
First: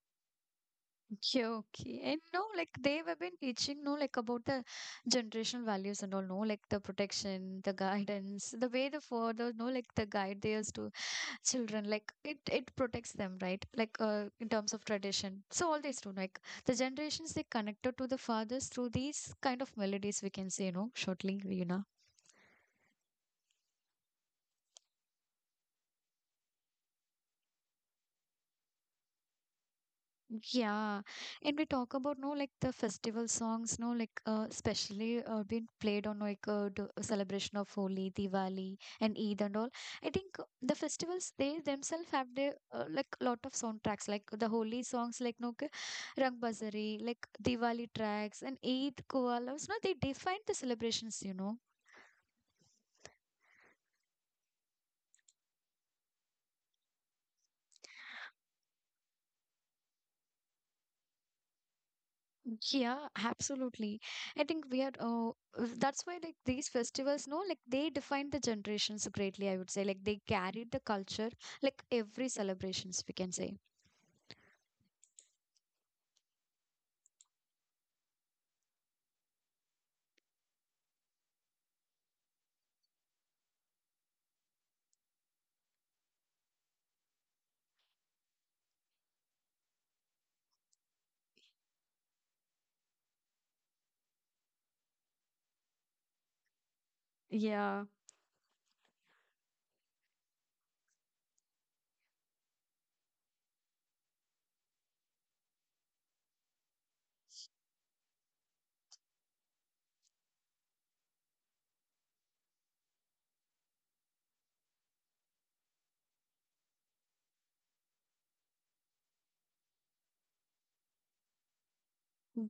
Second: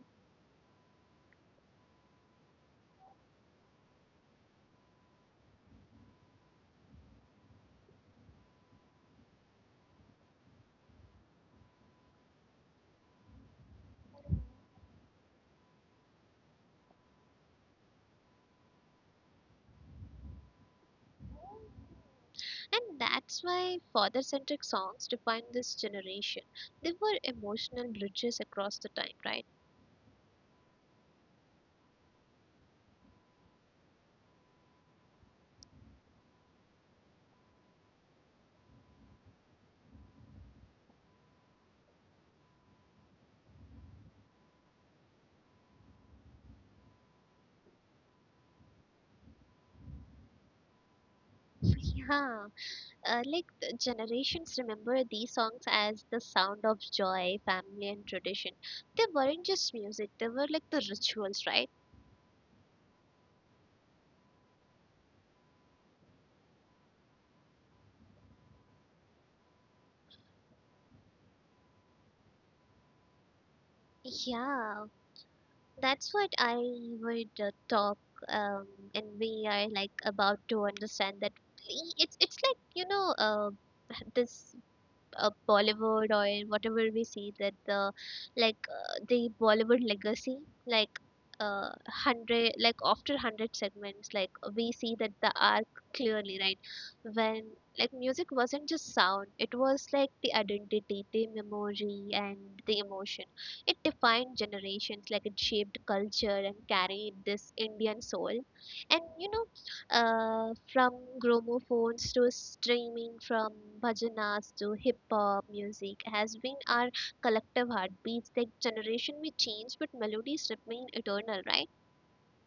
S1: Okay, okay. And no, like, they have been teaching, no, like, about the generational values and all, no, like, the protection, the guidance, the way the father, no, like, the guide their to children, like, it protects them, right? Like in terms of tradition. So all these two, like the generations, they connected to the fathers through these kind of melodies, we can say, no, shortly, Reena.
S2: and that's why father-centric songs define this generation. They were emotional bridges across the time, right?
S1: Yeah, and we talk about, no, like, the festival songs, no, like especially being played on, like celebration of Holi, Diwali, and Eid and all. I think the festivals, they themselves have their like, lot of soundtracks, like the Holi songs, like, no k- Rang Bazari, like Diwali tracks, and Eid Koalas. No, they define the celebrations, you know.
S2: [laughs] Yeah. Like the generations remember these songs as the sound of joy, family, and tradition. They weren't just music; they were like the rituals, right?
S1: Yeah, absolutely. I think we are, that's why, like, these festivals, no, like, they define the generations greatly, I would say. Like, they carried the culture, like every celebrations, we can say.
S2: Yeah, that's what I would talk, um, and we are like about to understand that. It's like you know, this. Bollywood or whatever we see that the like the Bollywood legacy, like hundred like after hundred segments, like we see that the arc clearly, right, when
S1: Yeah.
S2: like music wasn't just sound, it was like the identity, the memory and the emotion. It defined generations, like it shaped culture and carried this indian soul. And you know, from gramophones to streaming, from bhajanas to hip hop, music has been our collective heartbeats. The generation may change, but melodies remain eternal, right?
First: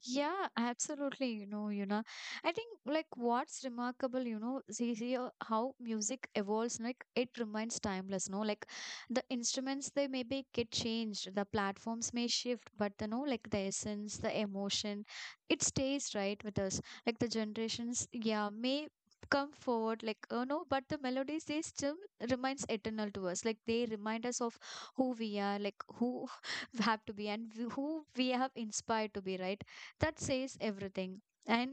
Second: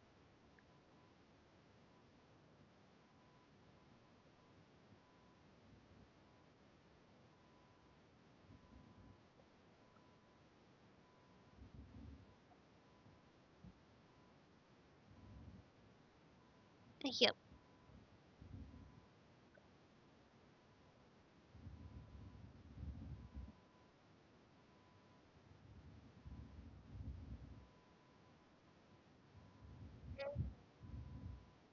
S1: Yeah, absolutely. You know, I think like what's remarkable, you know, see, how music evolves, like, it remains timeless, no? Like, the instruments, they maybe get changed, the platforms may shift, but you know, like, the essence, the emotion, it stays right with us. Like, the
S2: Yeah,
S1: generations, yeah, may come forward, like, oh no, but the melodies, they still remains eternal to us. Like, they remind us of who we are, like who [laughs] have to be and who we have inspired to be, right? That says everything. And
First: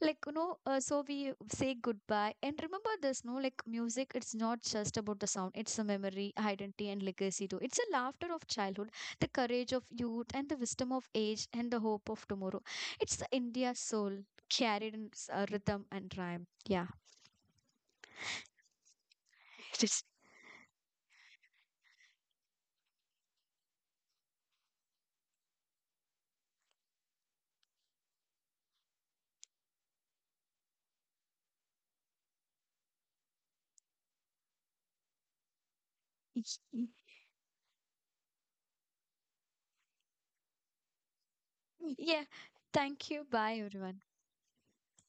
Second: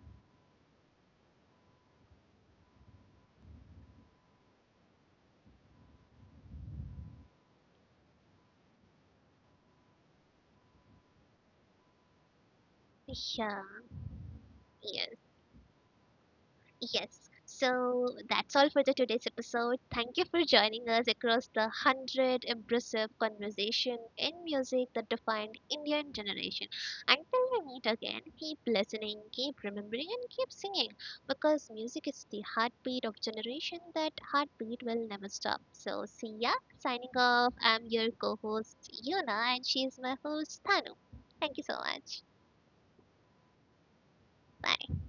S1: like, you know, so we say goodbye and remember this, no, like, music, it's not just about the sound, it's a memory, identity and legacy too. It's a laughter of childhood, the courage of youth and the wisdom of age and the hope of tomorrow. It's the
S2: yeah,
S1: India soul, carried in
S2: yes.
S1: rhythm and rhyme. Yeah.
S2: Yes. So that's all for the today's
S1: [laughs]
S2: episode.
S1: It is-
S2: Thank you for joining us across the hundred impressive conversation in music that defined Indian generation. Until we meet again, keep listening, keep remembering, and keep singing, because music is the heartbeat of generation. That heartbeat will never stop. So see ya. Signing off. I'm your co-host Yuna, and she's my host Tanu. Thank you so much.
S1: yeah, thank you, bye everyone.
S2: Bye.